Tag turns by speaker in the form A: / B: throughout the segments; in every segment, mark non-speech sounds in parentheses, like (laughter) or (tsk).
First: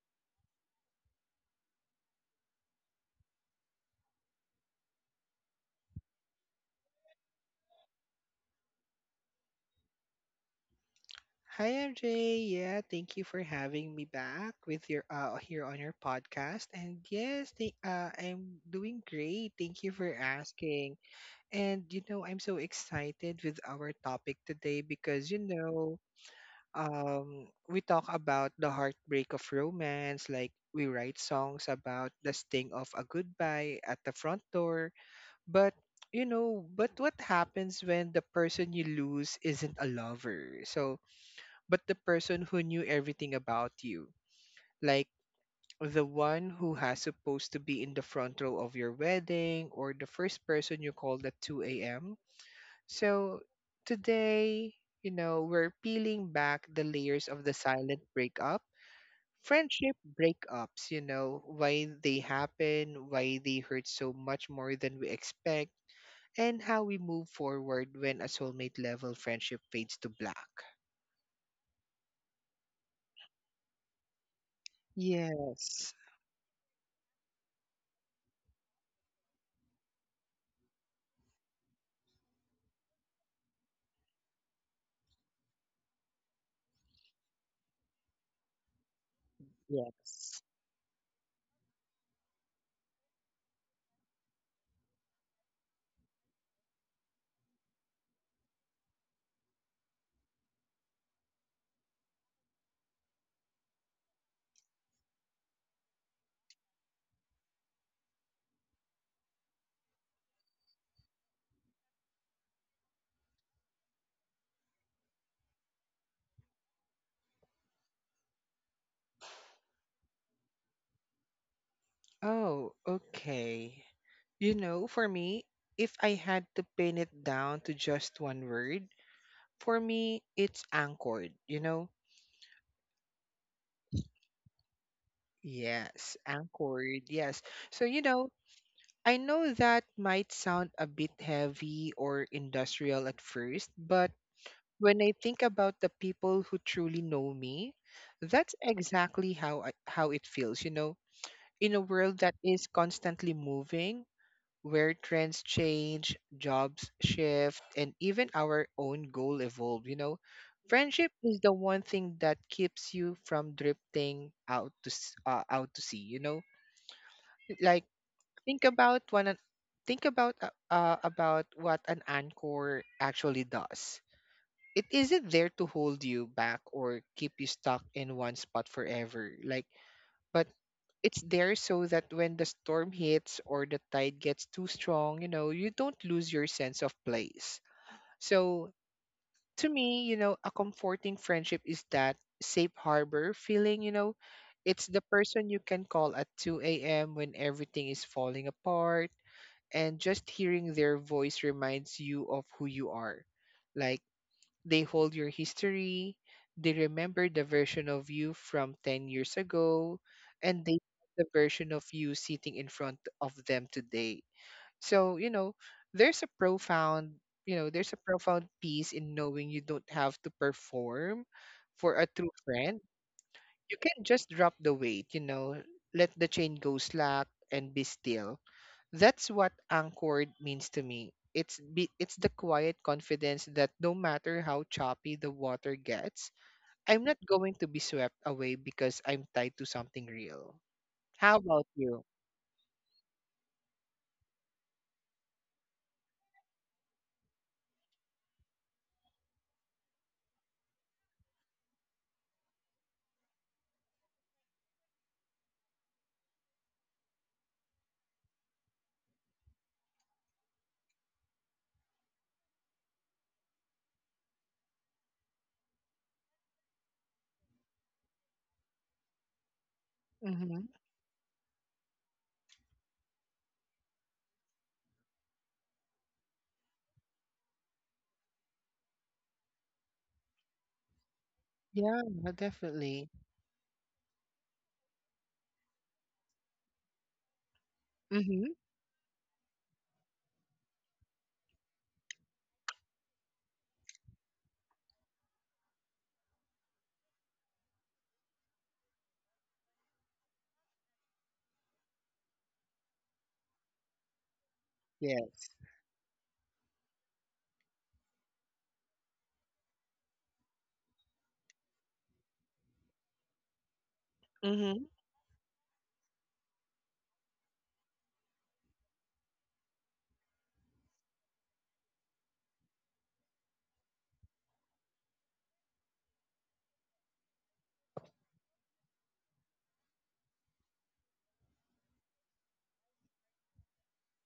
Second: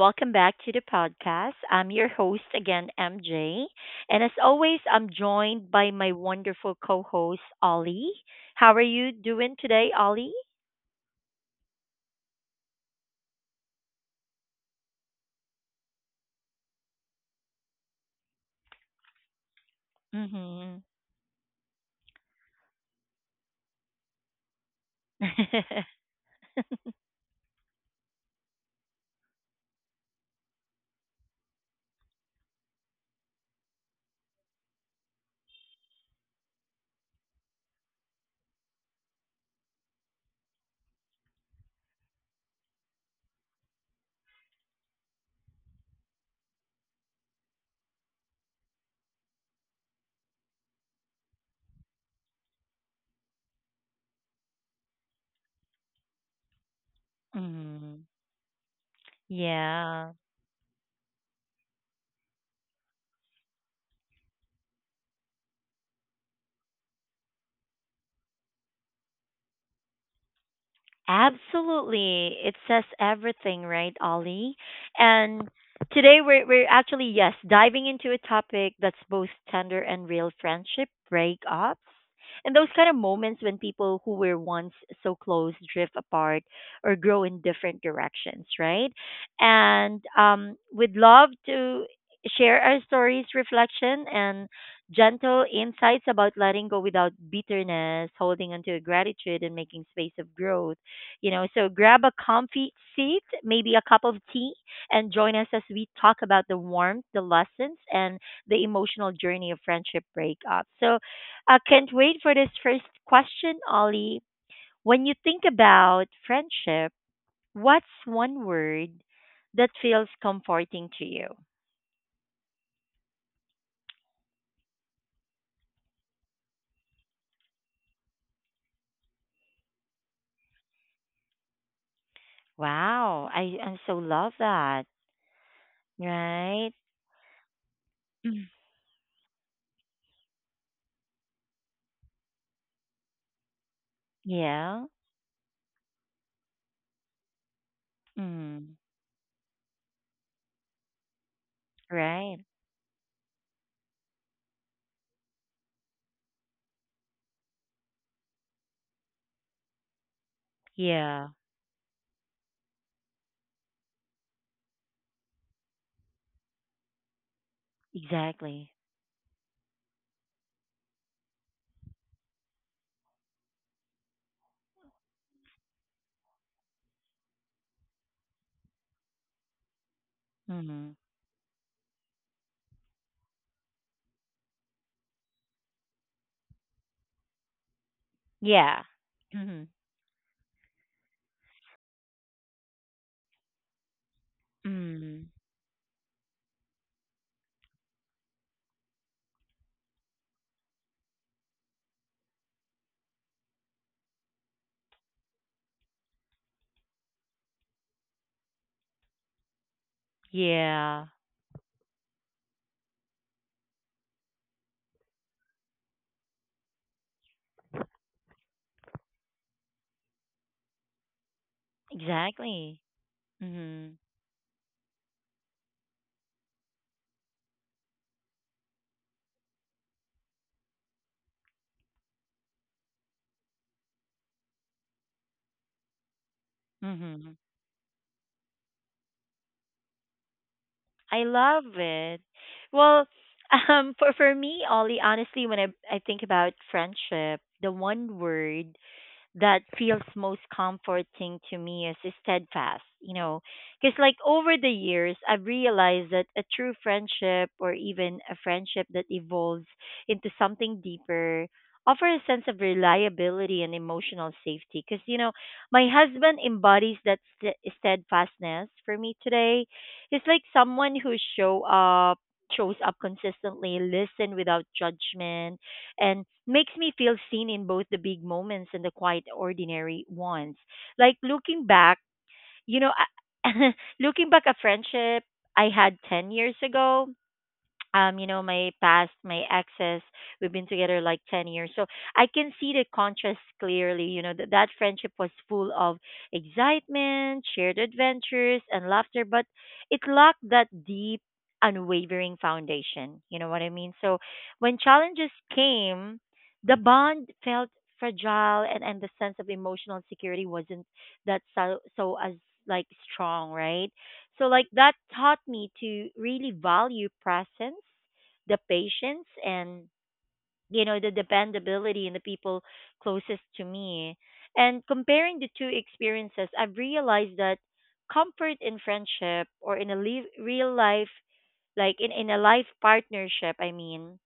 A: welcome back to the podcast. I'm your host again, MJ. And as always, I'm joined by my wonderful co host, Ollie. How are you doing today, Ollie?
B: Hi MJ, yeah, thank you for having me back with your here on your podcast. And yes, I'm doing great. Thank you for
A: Mm
B: asking. And you know, I'm so excited with our topic today because you
A: hmm.
B: know, um, we talk about the heartbreak of romance. Like we write songs about the sting of a goodbye at the front door, but you know, but what happens when the person you lose isn't a lover? But the person who knew everything about you. Like the one who has supposed to be in the front row of your wedding or the first person you called at 2 a.m. So today, you know, we're peeling back the layers
A: (laughs)
B: of the
A: Mm.
B: silent breakup. Friendship
A: Yeah.
B: breakups, you know, why they happen, why they hurt so much more than we expect, and how we move forward when a soulmate level friendship fades to black.
A: Absolutely. It says everything, right, Ollie? And
B: Yes.
A: today we're actually yes, diving into a topic that's both tender and real friendship breakups. And those kind of moments when people who were once so close drift apart or grow in different directions, right? And
B: Yes.
A: we'd love to share our stories, reflection and gentle insights about letting go without bitterness, holding onto gratitude and making space of growth, so grab a comfy seat, maybe a cup of tea, and join us as we talk about the warmth, the lessons, and the emotional journey of friendship breakup. So I can't wait for this first question, Ollie. When you think about friendship, what's one word that feels comforting to you?
B: Oh, okay. You know, for me, if I had to pin it down to just one word, for me, it's anchored, you know?
A: Wow, I so love that.
B: Yes,
A: Right?
B: anchored, yes. So, you know,
A: Mm.
B: I know that might sound a bit heavy or industrial at first, but
A: Yeah.
B: when I think about the people who truly know me, that's
A: Mm.
B: exactly how it feels, you know? In a world that
A: Right.
B: is constantly moving, where trends change, jobs shift, and even our own goal evolve, you know. Friendship
A: Yeah,
B: is the one thing that keeps you from drifting out to out to sea, you know. Like think
A: exactly.
B: about one an- think about what an anchor actually does. It isn't there to hold you back or keep you stuck in one spot forever. But it's there so that when the storm hits or the tide gets too strong, you know, you don't lose your sense of place. So
A: Yeah. Mhm.
B: to me, you know, a comforting friendship is that safe harbor feeling, you know, it's the
A: Mm.
B: person you can call at 2 a.m. when everything is falling apart, and just hearing their voice reminds you of who you are. Like, they hold your history, they remember the version of you from 10 years ago, and
A: Yeah.
B: the version of you sitting in front of them today. So, you know, there's a profound, there's a profound peace in knowing you don't have to perform for a true
A: Exactly.
B: friend. You
A: Mhm.
B: can just drop the weight, you know, let the chain go slack and be still. That's what anchored means to me. It's the quiet confidence that no matter how choppy the water gets, I'm not
A: Mhm.
B: going to be swept away because I'm tied to something real.
A: I
B: How about
A: love
B: you?
A: it. Well, (laughs) for me, Ollie, honestly, when I think about friendship, the one word that feels most comforting to me is steadfast, because like over the years, I've realized that a true friendship or even a friendship that evolves into something deeper offer a sense of reliability and emotional safety because my husband embodies that steadfastness for me today, he's like
B: Mm-hmm.
A: someone who shows up consistently, listen without judgment and makes me feel seen in both the big moments and the quiet ordinary ones, like looking back,
B: Yeah,
A: you know
B: definitely.
A: I- (laughs) looking back at friendship I had 10 years ago.
B: Mm-hmm.
A: My past, my exes, we've been together like 10 years. So I can see the contrast clearly. That friendship was full of excitement, shared adventures, and laughter, but it lacked that deep, unwavering foundation. You know what I mean? So when challenges
B: Yes.
A: came, the bond felt fragile, and the sense of emotional security wasn't that so as like strong, right? So like
B: Mm-hmm.
A: that taught me to really value presence, the patience and the dependability in the people closest to me. And comparing the two experiences, I've realized that comfort in friendship or in a live, real life, like in a life partnership, I mean,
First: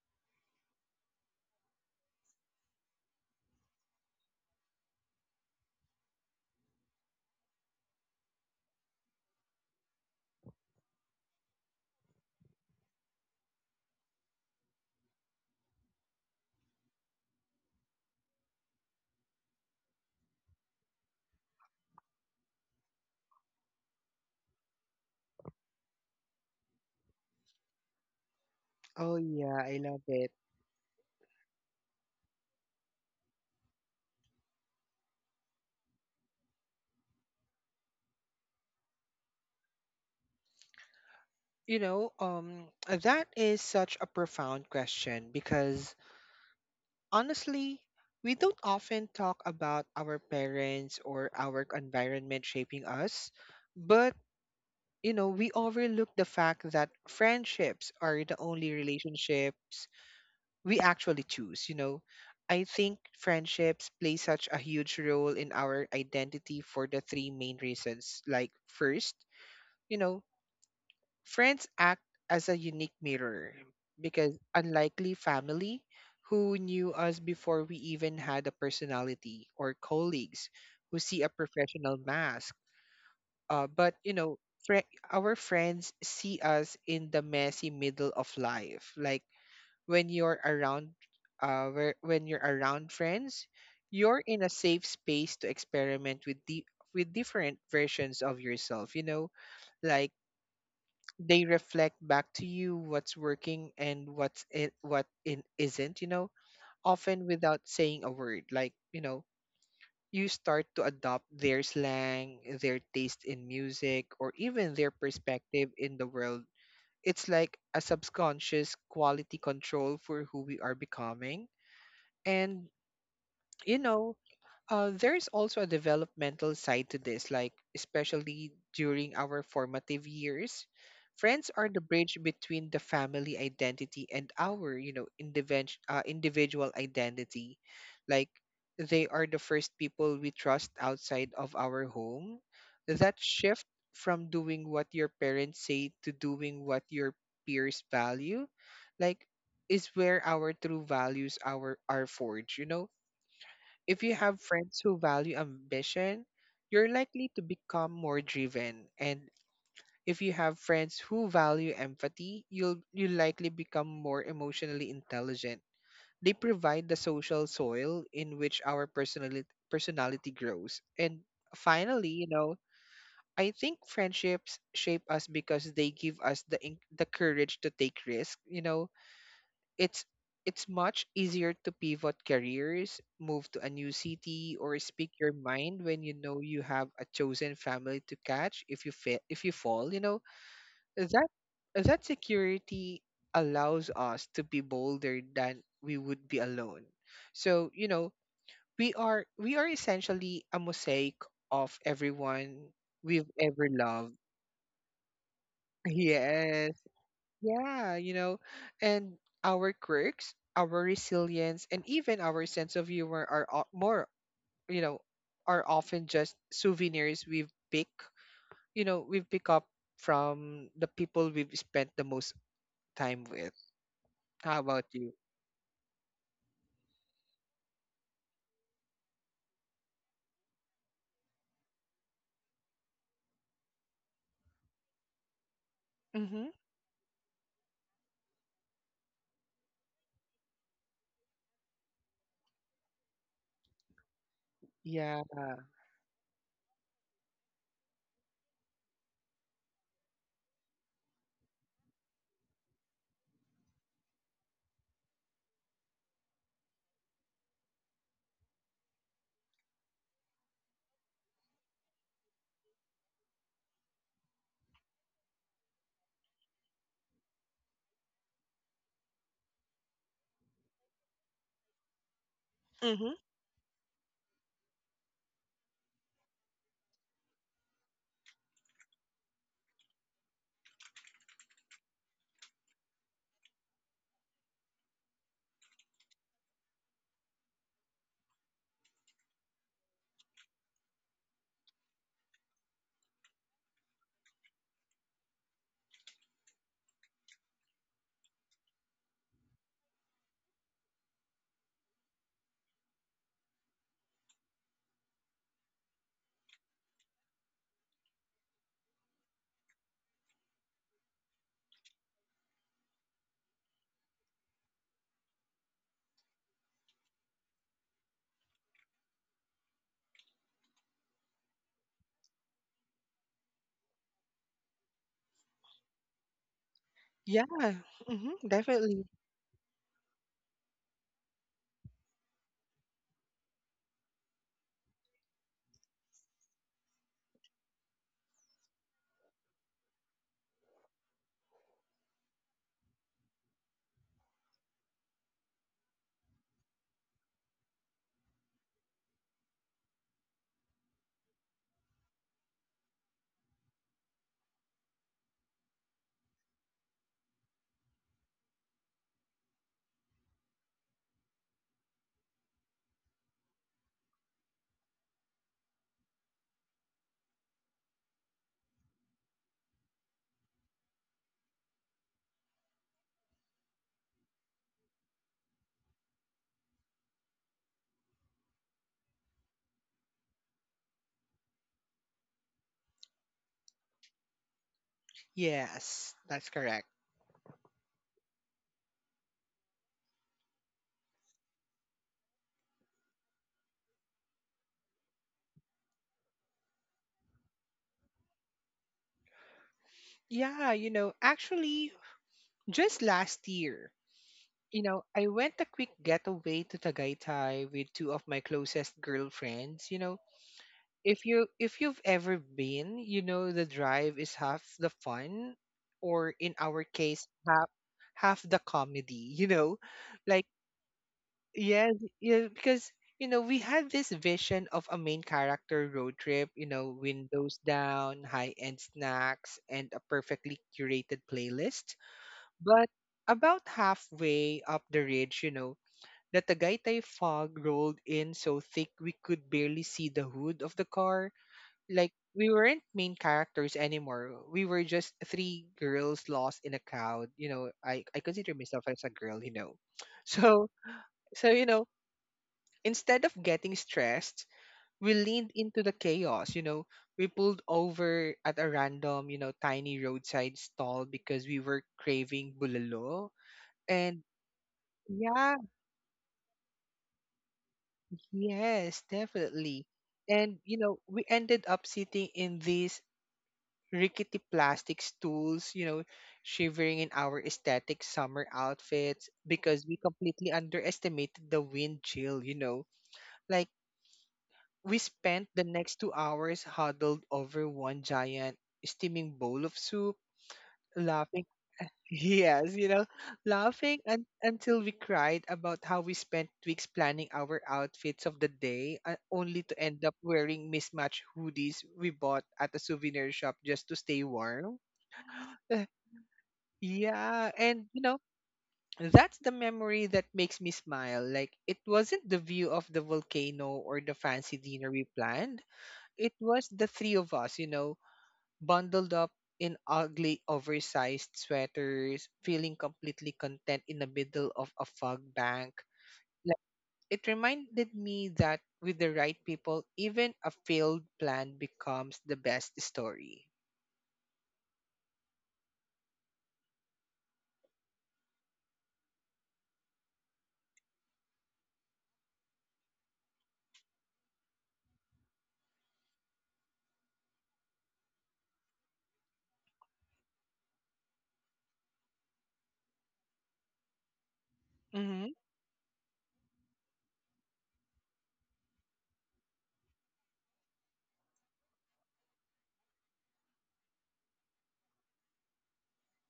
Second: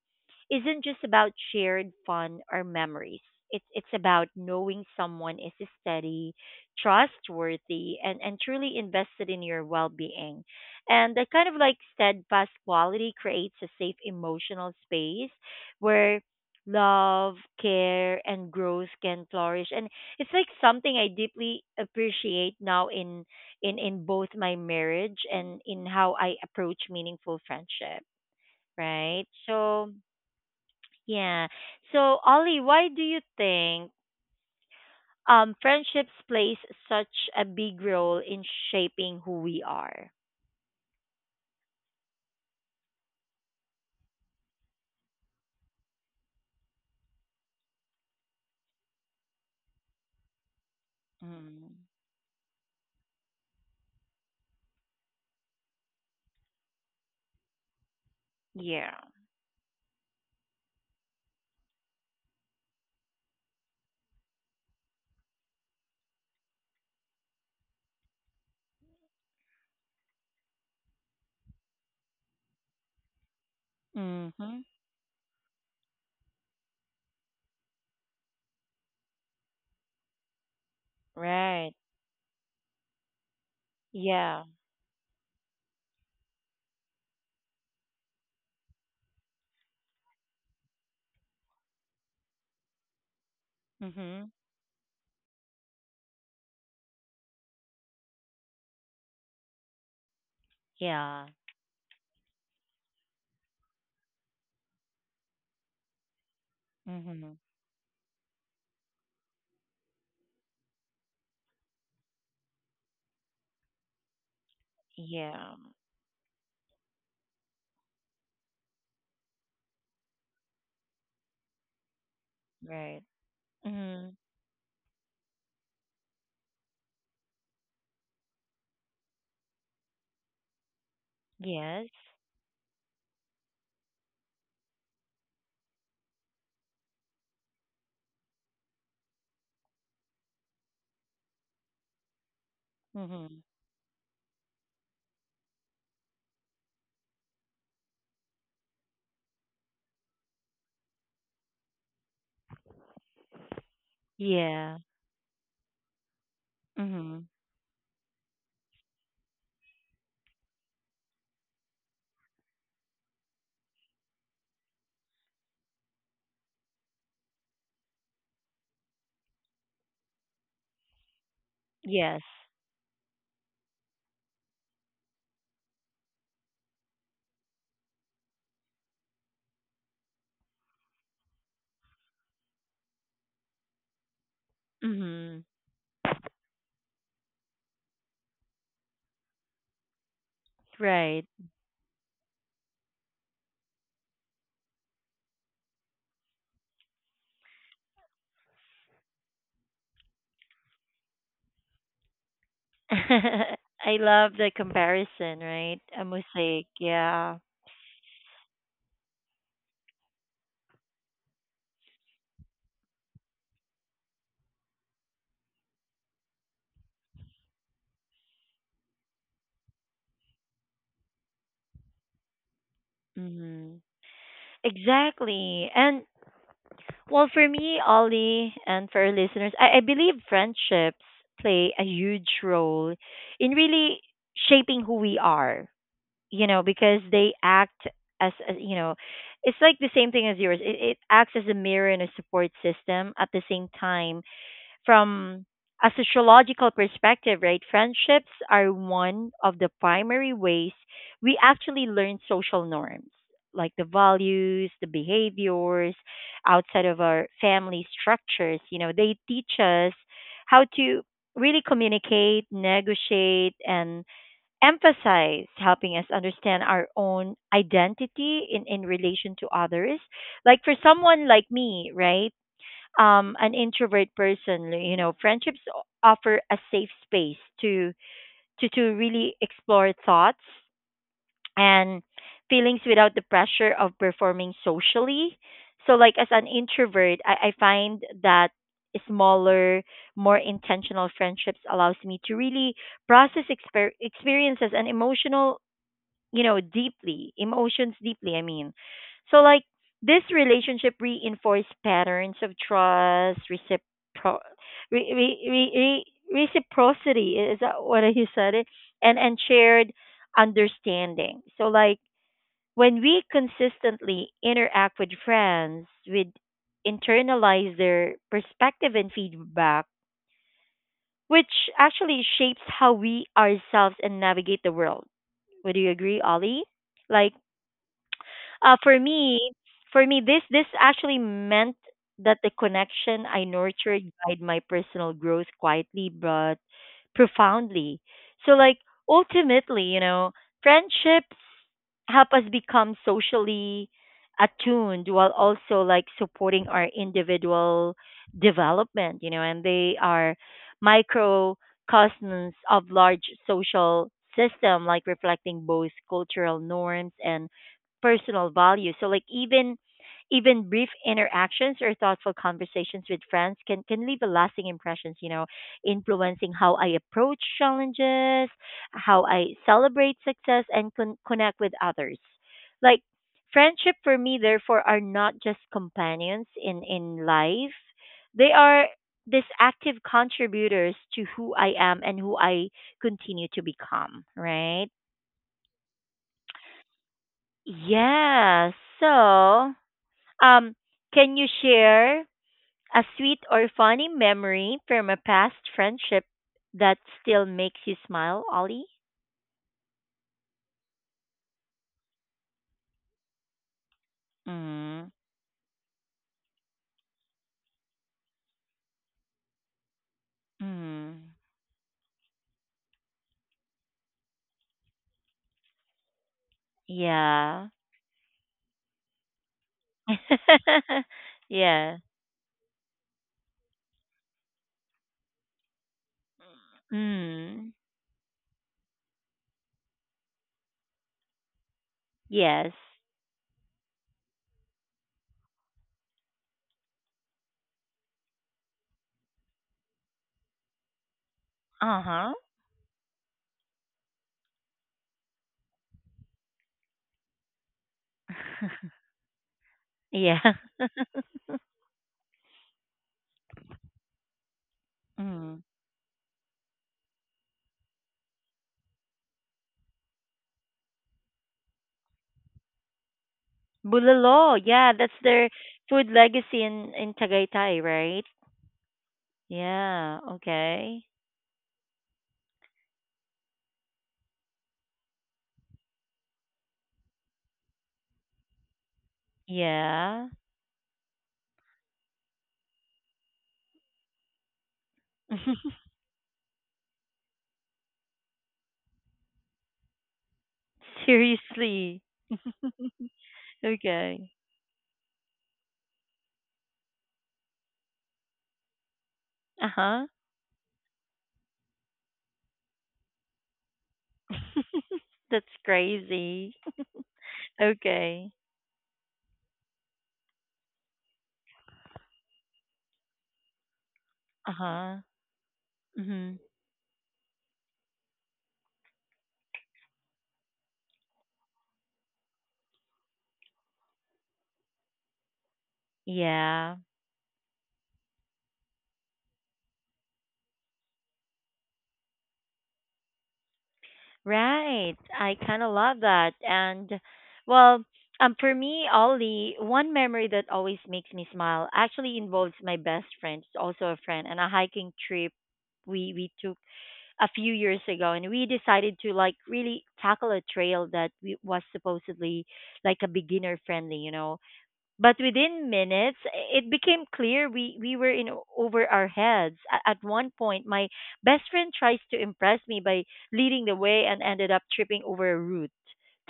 A: isn't just about shared fun or memories. It's about knowing someone is steady, trustworthy, and truly invested in your well being. And that kind of like steadfast quality creates a safe emotional space where love, care, and growth can flourish. And it's like something I deeply appreciate now in both my marriage and in how I approach meaningful friendship.
B: Oh
A: Right.
B: yeah, I
A: So
B: love it.
A: yeah. So, Ollie, why do you think friendships plays such a big role in shaping who we are?
B: You know, that is such a profound question because honestly, we don't often talk about our parents or our
A: Mm.
B: environment shaping us, but you know, we overlook the fact that friendships are the only
A: Yeah.
B: relationships we actually choose, you know. I think friendships play such a huge role in our identity for the three main reasons. Like first, you know, friends act as a unique mirror because,
A: Mm-hmm.
B: unlikely family, who knew us before we even had a personality, or colleagues who see a
A: Right.
B: professional mask. But you know,
A: Yeah.
B: fri our friends see us in the messy middle of life. Like when you're around, when you're around friends, you're
A: Mm-hmm.
B: in a safe space to experiment with the with different versions of yourself. You know, like
A: Yeah.
B: they reflect back to you what's working and what's it what in is isn't, you know, often
A: Mm-hmm.
B: without saying a word, like you know you start to adopt their slang, their taste in music, or even their
A: Yeah.
B: perspective in the world. It's like a subconscious quality control for who we are becoming. And
A: Right.
B: you
A: Mm-hmm.
B: know, there's also a developmental side to this, like especially during our formative years. Friends are the
A: Yes.
B: bridge between the family identity and our, you know, individual identity. Like they are the first people we trust outside of our home. That
A: Mm-hmm.
B: shift from doing what your parents say to doing what your peers value, like, is where our true values our are forged. You know, if you have friends
A: Yeah.
B: who value ambition, you're
A: Mm-hmm.
B: likely to become more driven. And if you have friends who value empathy, you likely become more emotionally intelligent. They provide the social soil in which our personality grows. And finally,
A: Yes.
B: you know, I think friendships shape us because they give us the courage to take risks. You know, it's it's much easier to pivot careers, move to a new city, or speak your
A: Mm-hmm.
B: mind when you know you have a chosen family to catch if you fall. You know that
A: Right.
B: that security allows us to be bolder than we would be alone. So you know we are essentially a mosaic of everyone
A: (laughs)
B: we've ever
A: I
B: loved.
A: love the comparison, right?
B: (laughs)
A: A mosaic.
B: Yes.
A: Yeah.
B: Yeah, you know, and our quirks, our resilience, and even our sense of humor are o- more, you know, are often just souvenirs we've pick up from the people we've spent the most time with.
A: Mm-hmm.
B: How about you?
A: Exactly. And well, for me, Ollie, and for our listeners, I believe friendships play a huge role in really shaping who we are,
B: Mm-hmm.
A: because they act as it's like the same thing as yours. It acts as a mirror and a support system at the same time.
B: Yeah.
A: From a sociological perspective, right, friendships are one of the primary ways we actually learn social norms, like the values, the behaviors outside of our family structures. They teach us how to really communicate, negotiate, and emphasize, helping us understand our own identity in relation to others. Like for someone like me, right?
B: Mm-hmm.
A: An introvert person, friendships offer a safe space to to really explore thoughts and feelings without the pressure of performing socially. So, like as an introvert, I find that smaller, more intentional friendships allows me to really process experiences and emotional, deeply, emotions deeply, I mean. So like this relationship reinforced patterns of trust, re- re- re- reciprocity, is that what you said it? And shared understanding. So like when we consistently interact with friends, we internalize their perspective and feedback, which actually shapes how we ourselves and navigate the world. Would you agree, Ollie? Like
B: Yeah. Mm-hmm.
A: uh, for
B: Definitely.
A: me, for me, this actually meant that the connection I nurtured guide my personal growth quietly but profoundly. So, like ultimately, friendships help us become socially attuned while also like supporting our individual development. And they are microcosms of large social system, like reflecting both cultural norms and personal value. So like even brief interactions or thoughtful conversations with friends can leave a lasting impressions, influencing how I approach challenges, how I celebrate success and connect with others. Like friendship for me therefore are not just companions in life. They are these active contributors to who I am and who I continue to become, right?
B: Yes, that's correct.
A: Yeah. So um, can you share a sweet or funny memory from a past friendship that still makes you smile, Ollie?
B: Yeah, you know, actually, just last year, you know,
A: Mm.
B: I went a quick getaway to Tagaytay with two of my closest girlfriends. You know,
A: Mm.
B: if you've ever been, you know the drive is half the fun, or in our case,
A: Yeah.
B: half the comedy. (laughs) You know, like
A: (laughs)
B: yeah,
A: Yeah.
B: yeah, because you know we had this vision of a main character road trip. You know, windows
A: Mm.
B: down, high end snacks, and a perfectly curated playlist,
A: Yes.
B: but about halfway up the ridge, you know, that the Tagaytay fog rolled in so thick we could barely see the hood of the car. Like,
A: Uh-huh.
B: we weren't main characters anymore. We were just three girls lost in a crowd. You know, I consider myself
A: (laughs)
B: as a girl, you know. (laughs)
A: Yeah.
B: So, so, you know, instead of getting stressed, we leaned
A: Mm.
B: into the chaos, you know. We pulled over at a random, you know, tiny roadside stall because we were craving bulalo. And
A: Bulalo. Yeah, that's their
B: yeah,
A: food legacy in Tagaytay, right?
B: yes, definitely.
A: Yeah.
B: And you know,
A: Okay.
B: we ended up sitting in these rickety plastic stools, you know, shivering in our aesthetic summer outfits because we
A: Yeah.
B: completely underestimated the wind chill, you know. Like we spent the
A: (laughs)
B: next 2 hours huddled over one giant steaming bowl of soup, laughing.
A: Seriously.
B: Yes, you know,
A: Okay.
B: until we cried about how we spent weeks planning our outfits of the day, only to end
A: Uh-huh.
B: up wearing mismatched hoodies we bought at a souvenir shop just to stay warm.
A: (laughs) That's
B: Uh,
A: crazy.
B: yeah, and you know,
A: Okay.
B: that's the memory that makes me smile. Like, it wasn't the view of the volcano or the fancy dinner
A: Uh-huh.
B: we planned, it
A: Mhm.
B: was the three of us, you know, bundled up in ugly oversized sweaters, feeling completely content in the middle of a fog bank. Like,
A: Yeah.
B: it reminded me that with the right people, even a failed plan becomes the best story.
A: Right. I kind of love that. And well, for me, Ollie, one memory that always makes me smile actually involves my best friend, who's also a friend, and a hiking trip we took a few years ago, and we decided to like really tackle a trail that, was supposedly like a beginner friendly. But
B: Mm-hmm.
A: within minutes, it became clear we were in over our heads. At one point, my best friend tries to impress me by leading the way and ended up tripping over a root,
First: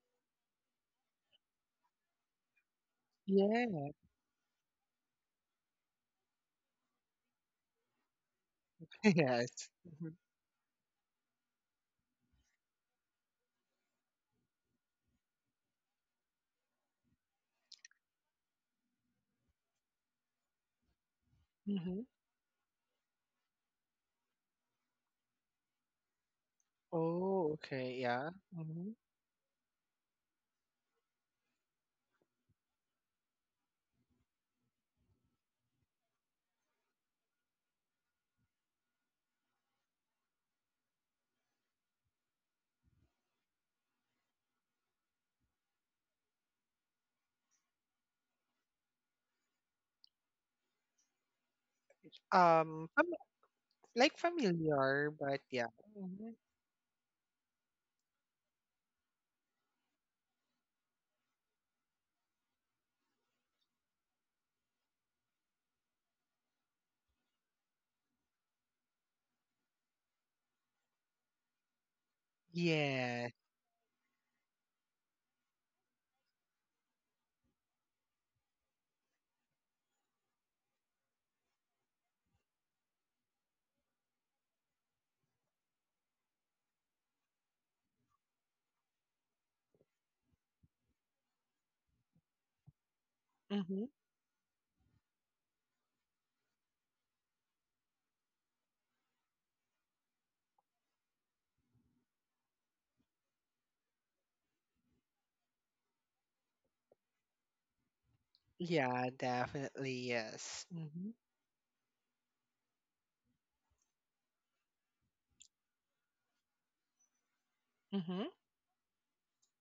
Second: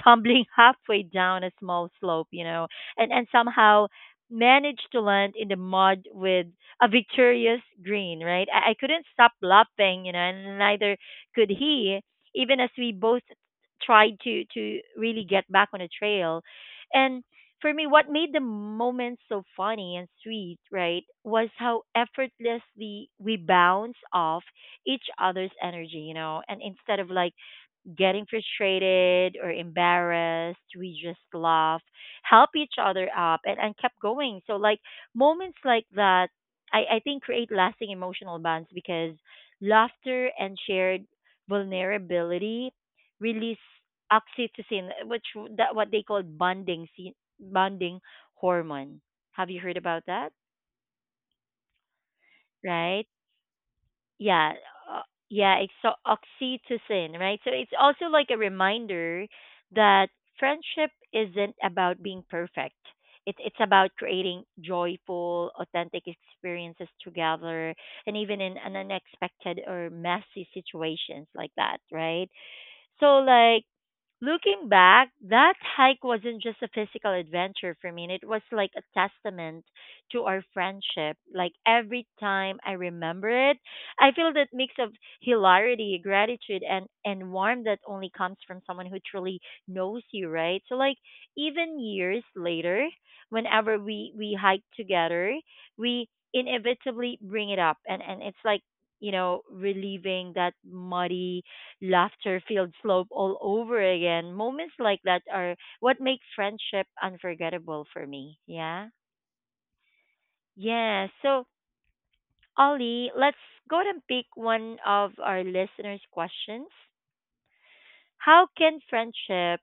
A: tumbling (laughs) halfway down a small slope, and
B: Yeah.
A: somehow managed to land in the mud with a victorious grin. Right? I couldn't
B: (laughs)
A: stop
B: yes.
A: laughing, and neither could he, even as we both tried to really get back on the trail. And for me, what made the moment so funny and sweet, right, was how
B: Mm-hmm.
A: effortlessly we bounce off each other's energy, and instead of like
B: Oh, okay.
A: getting
B: Yeah. Mm-hmm.
A: frustrated or embarrassed, we just laugh, help each other up, and kept going. So, like, moments like that, I think create lasting emotional bonds because laughter and shared vulnerability release oxytocin, which that what they call bonding hormone. Have you heard about that?
B: Um,
A: Right?
B: fam- like
A: Yeah. uh,
B: familiar, but
A: yeah,
B: yeah.
A: it's
B: Mm-hmm.
A: oxytocin, right, so it's also like a reminder that friendship isn't about being perfect, it's about creating joyful authentic experiences together and even in an unexpected or messy situations like that, right? So
B: Yeah.
A: like looking back, that hike wasn't just a physical adventure for me. It was like a testament to our friendship. Like every time I remember it, I feel that mix of hilarity, gratitude, and warmth that only comes from someone who truly knows you, right? So, like, even years later, whenever
B: Mm-hmm.
A: we hike together, we inevitably bring it up. And it's like, relieving that muddy laughter filled slope all over again. Moments like that are what make friendship unforgettable for me. Yeah.
B: Yeah, definitely. Yes.
A: Yeah.
B: Mm-hmm.
A: So, Ollie, let's go ahead and pick one of our listeners' questions.
B: Mm-hmm.
A: How can friendship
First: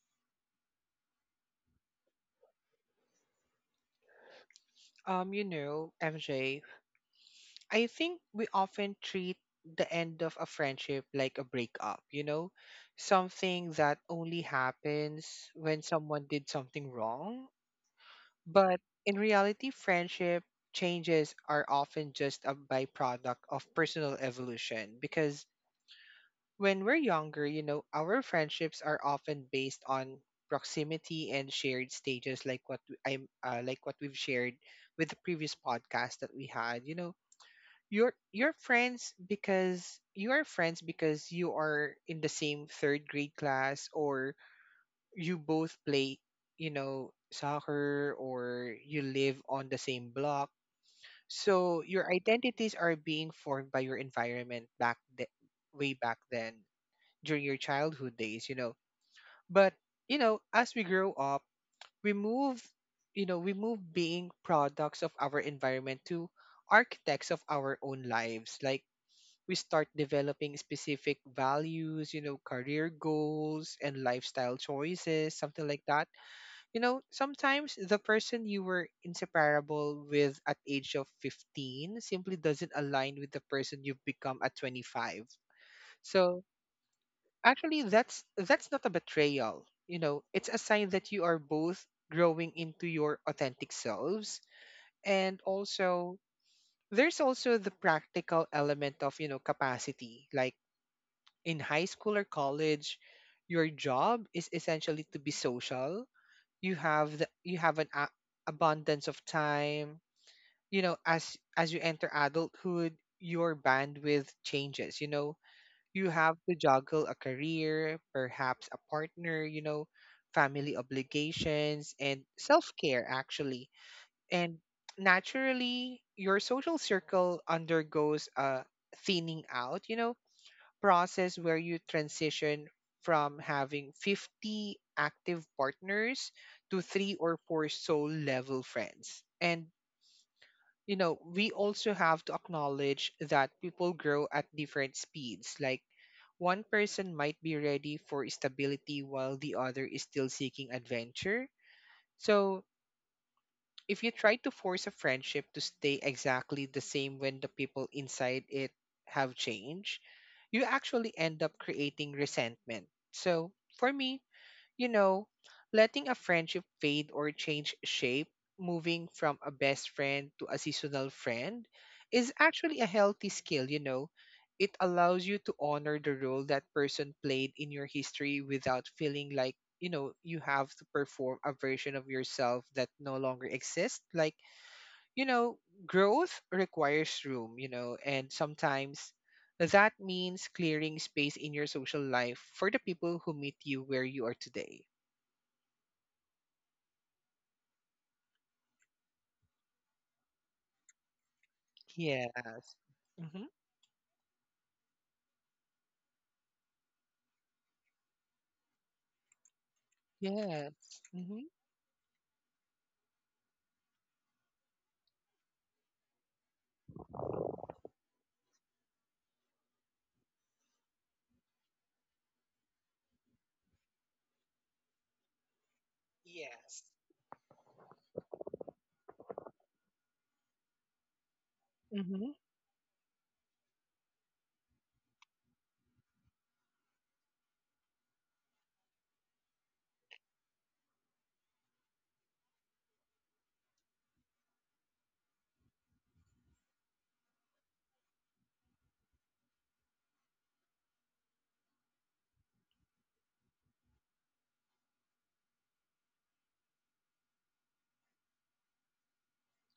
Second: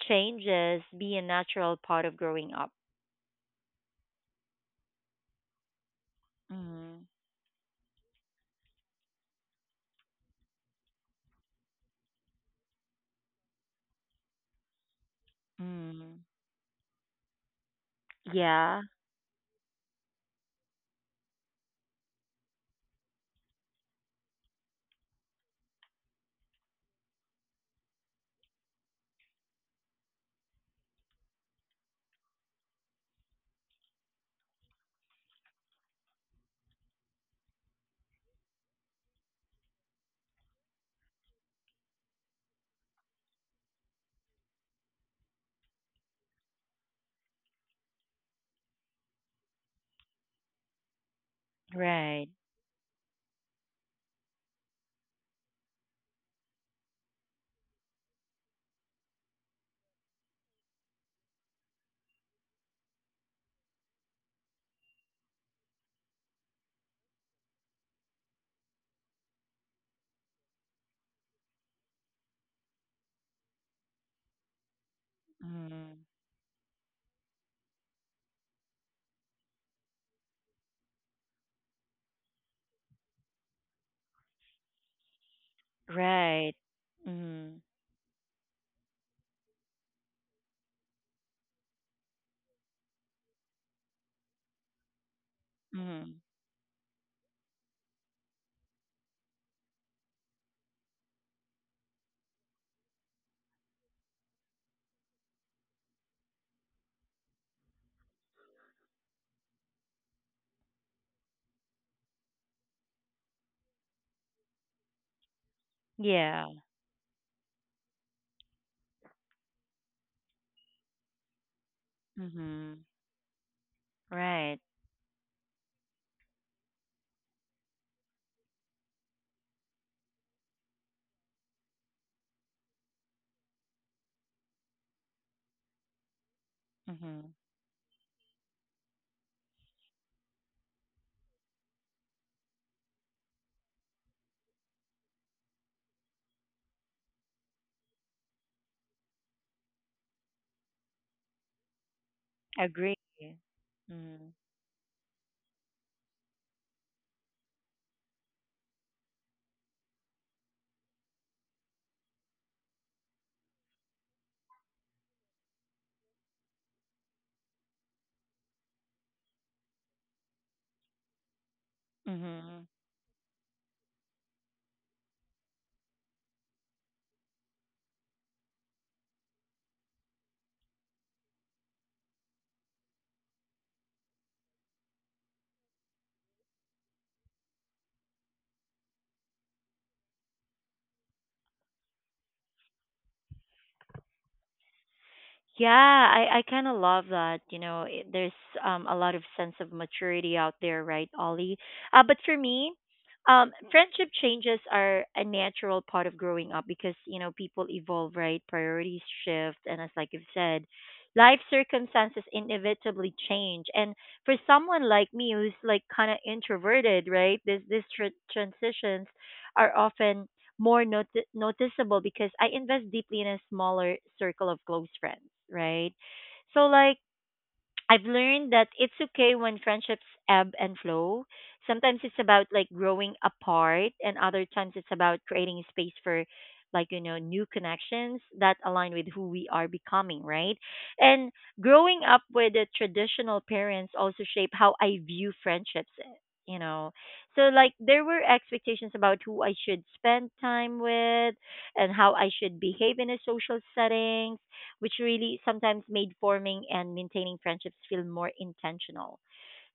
A: changes be a natural part of growing up?
B: You know, MJ,
A: Mm,
B: I think we often treat the end of a friendship like a breakup, you know, something that only happens when
A: mm,
B: someone did something wrong. But
A: yeah.
B: in reality, friendship changes are often just a byproduct of personal evolution because when we're younger, you know, our friendships are often based on proximity and shared stages, like what I'm like what we've shared with the previous podcast that we had, you know, you're friends because you are in the same third grade class, or you both play, you know, soccer, or you live on the same block, so your
A: Right.
B: identities are being formed by your environment way back then during your childhood days, you know. But you know, as we grow up, we move we move being products of our environment to architects of our own lives. Like we start developing specific values, you know, career goals and lifestyle choices, something like
A: Mm,
B: that. You know, sometimes the person you were inseparable with at age of 15 simply doesn't align with the person you've become at 25. So,
A: right. Mm,
B: actually that's not a betrayal. You know, it's a sign that you are both growing into your authentic selves. And also
A: mm,
B: there's also the practical element of, you know, capacity. Like in high school or college, your job is essentially to be social. You have an abundance of time. You know, as you enter adulthood, your bandwidth changes. You know, you have
A: yeah.
B: to juggle a career, perhaps a partner. Family obligations and self
A: Mm-hmm.
B: care actually, and
A: Right.
B: naturally, your social circle undergoes a thinning out, process where you transition from having 50 active partners to three
A: Mm-hmm.
B: or four soul level friends. And we also have to acknowledge that people grow at different speeds. One person might be ready for stability while the other is still seeking adventure. So,
A: Agree.
B: if you
A: Mm.
B: try to force a friendship to stay exactly the same when the people inside it have changed, you actually end up creating resentment. So, for me, you know, letting a friendship fade or change shape, moving from a best friend to a seasonal friend, is
A: Mhm.
B: actually a healthy skill. It allows you to honor the role that person played in your history without feeling like, you have to perform a version of yourself that no longer exists. You know, growth requires room, and sometimes that means clearing space in your social life for the people who meet you where you are today.
A: Yeah, I kind of love that. There's a lot of sense of maturity out there, right, Ollie? But for me,
B: Yes. Mhm.
A: friendship changes are a natural part of growing up because people evolve, right? Priorities shift, and as like you've said,
B: Yes.
A: life
B: Mhm.
A: circumstances inevitably change. And for someone like me who's like kind of introverted, right, this these transitions are often more noticeable because I invest deeply in a smaller circle of close friends, right? So
B: Yes.
A: like I've learned that it's okay when friendships ebb and flow. Sometimes it's
B: Mhm.
A: about like growing apart, and other times it's about creating space for like new connections that align with who we are becoming, right? And growing up with the traditional parents also shape how I view friendships, you know. So like there were expectations about who I should spend time with and how I should behave in a social setting which really sometimes made forming and maintaining friendships feel more intentional.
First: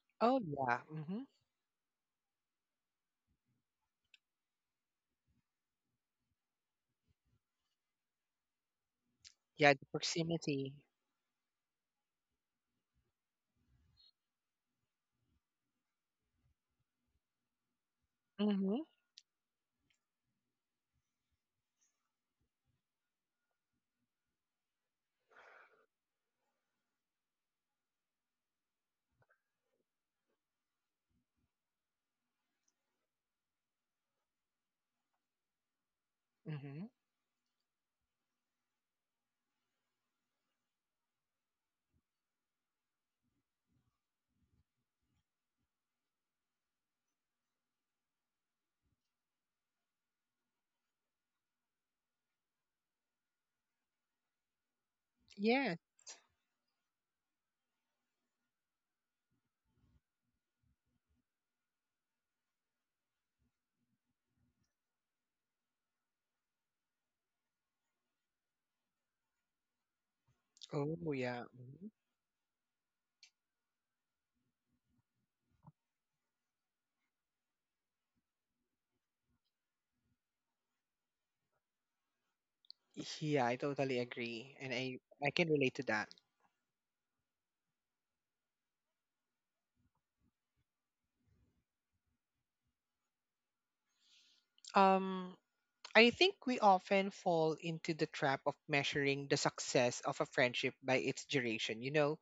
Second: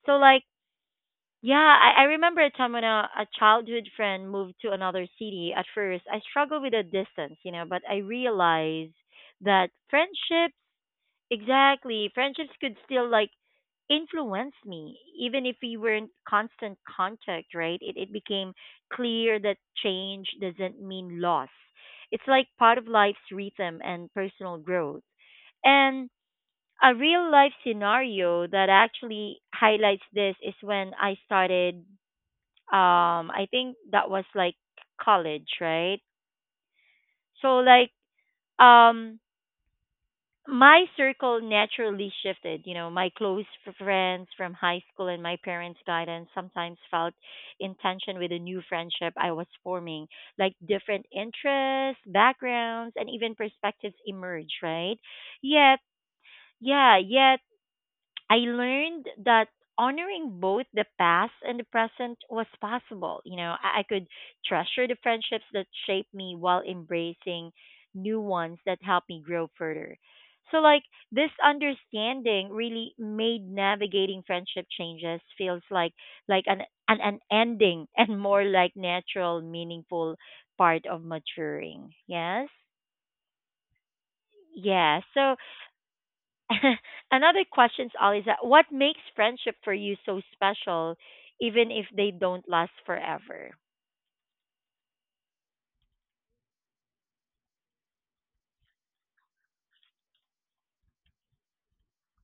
A: So
B: Oh,
A: like
B: yeah. Mhm.
A: yeah, I remember a time when a childhood friend moved to another city. At first, I struggled with the distance, you know, but I realized that
B: Yeah, the
A: friendships,
B: proximity.
A: exactly, friendships could still like influence me, even if we were in constant contact, right? It became
B: Mhm.
A: clear that change doesn't mean loss. It's like part of life's rhythm and personal growth. And a real life scenario that actually highlights this is when I started I think that was like college, right?
B: Mhm.
A: So like um my circle naturally shifted, you know, my close friends from high school and my parents' guidance sometimes felt in tension with a new friendship I was forming. Like different interests, backgrounds, and even perspectives emerge, right?
B: Yes.
A: Yet yeah, yet I learned that honoring both the past and the present was possible. You know, I could treasure the friendships that shaped me while embracing new ones that helped me grow further. So, like,
B: Oh,
A: this
B: yeah. Mhm.
A: understanding really made navigating friendship changes feels like an ending (laughs) and more like natural, meaningful part of maturing. Yes.
B: Yeah, I totally agree, and I
A: Yeah.
B: I
A: So
B: can relate to that.
A: (laughs) another question, Ali, is that what makes friendship for you so special, even if they don't last forever?
B: Um, I think we often fall into the trap of measuring the success of a friendship by its duration.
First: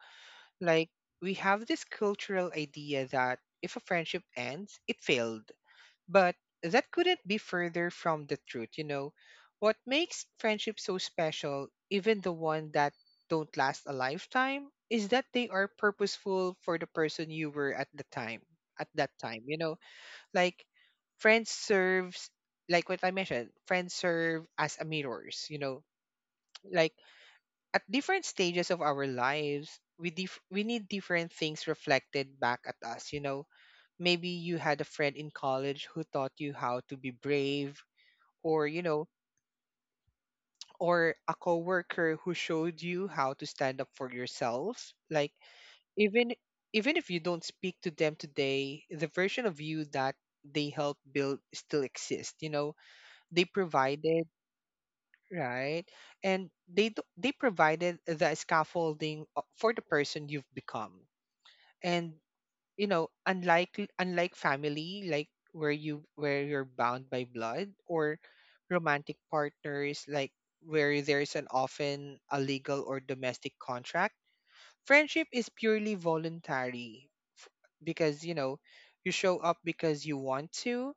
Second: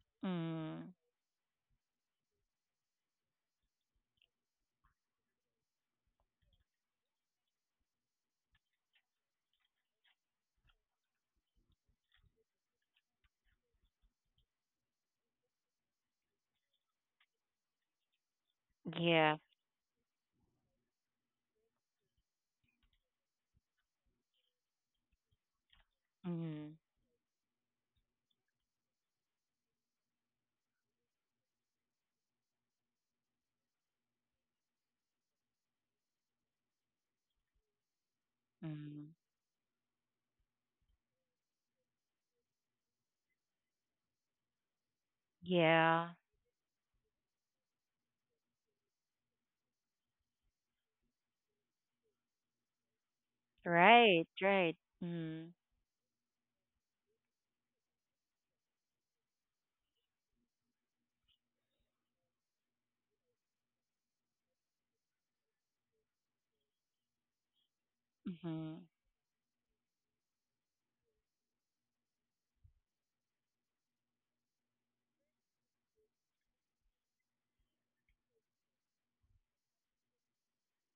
B: like
A: Mm,
B: we have this cultural idea that if a friendship ends, it failed, but that couldn't be further from the truth. What makes friendships so special, even the one that don't last a lifetime, is that they are purposeful for the person you were at the time, at that
A: yeah.
B: time. Like friends serves friends serve as a mirrors.
A: Mm,
B: Like at different stages of our lives, we need different things reflected back at us. Maybe you had a friend in college who taught you how to be brave, or you know
A: mm,
B: or a coworker who showed you how to stand up for yourself. Like,
A: yeah.
B: even even if you don't speak to them today, the version of you that they helped build still exists. They provided,
A: Right. Right. Mm,
B: right, they provided the scaffolding for the person you've become. And unlike family, like where you're bound by blood, or
A: mhm,
B: romantic partners, like where there's an often a legal or domestic contract, friendship is purely voluntary, f- because you show up because you want to.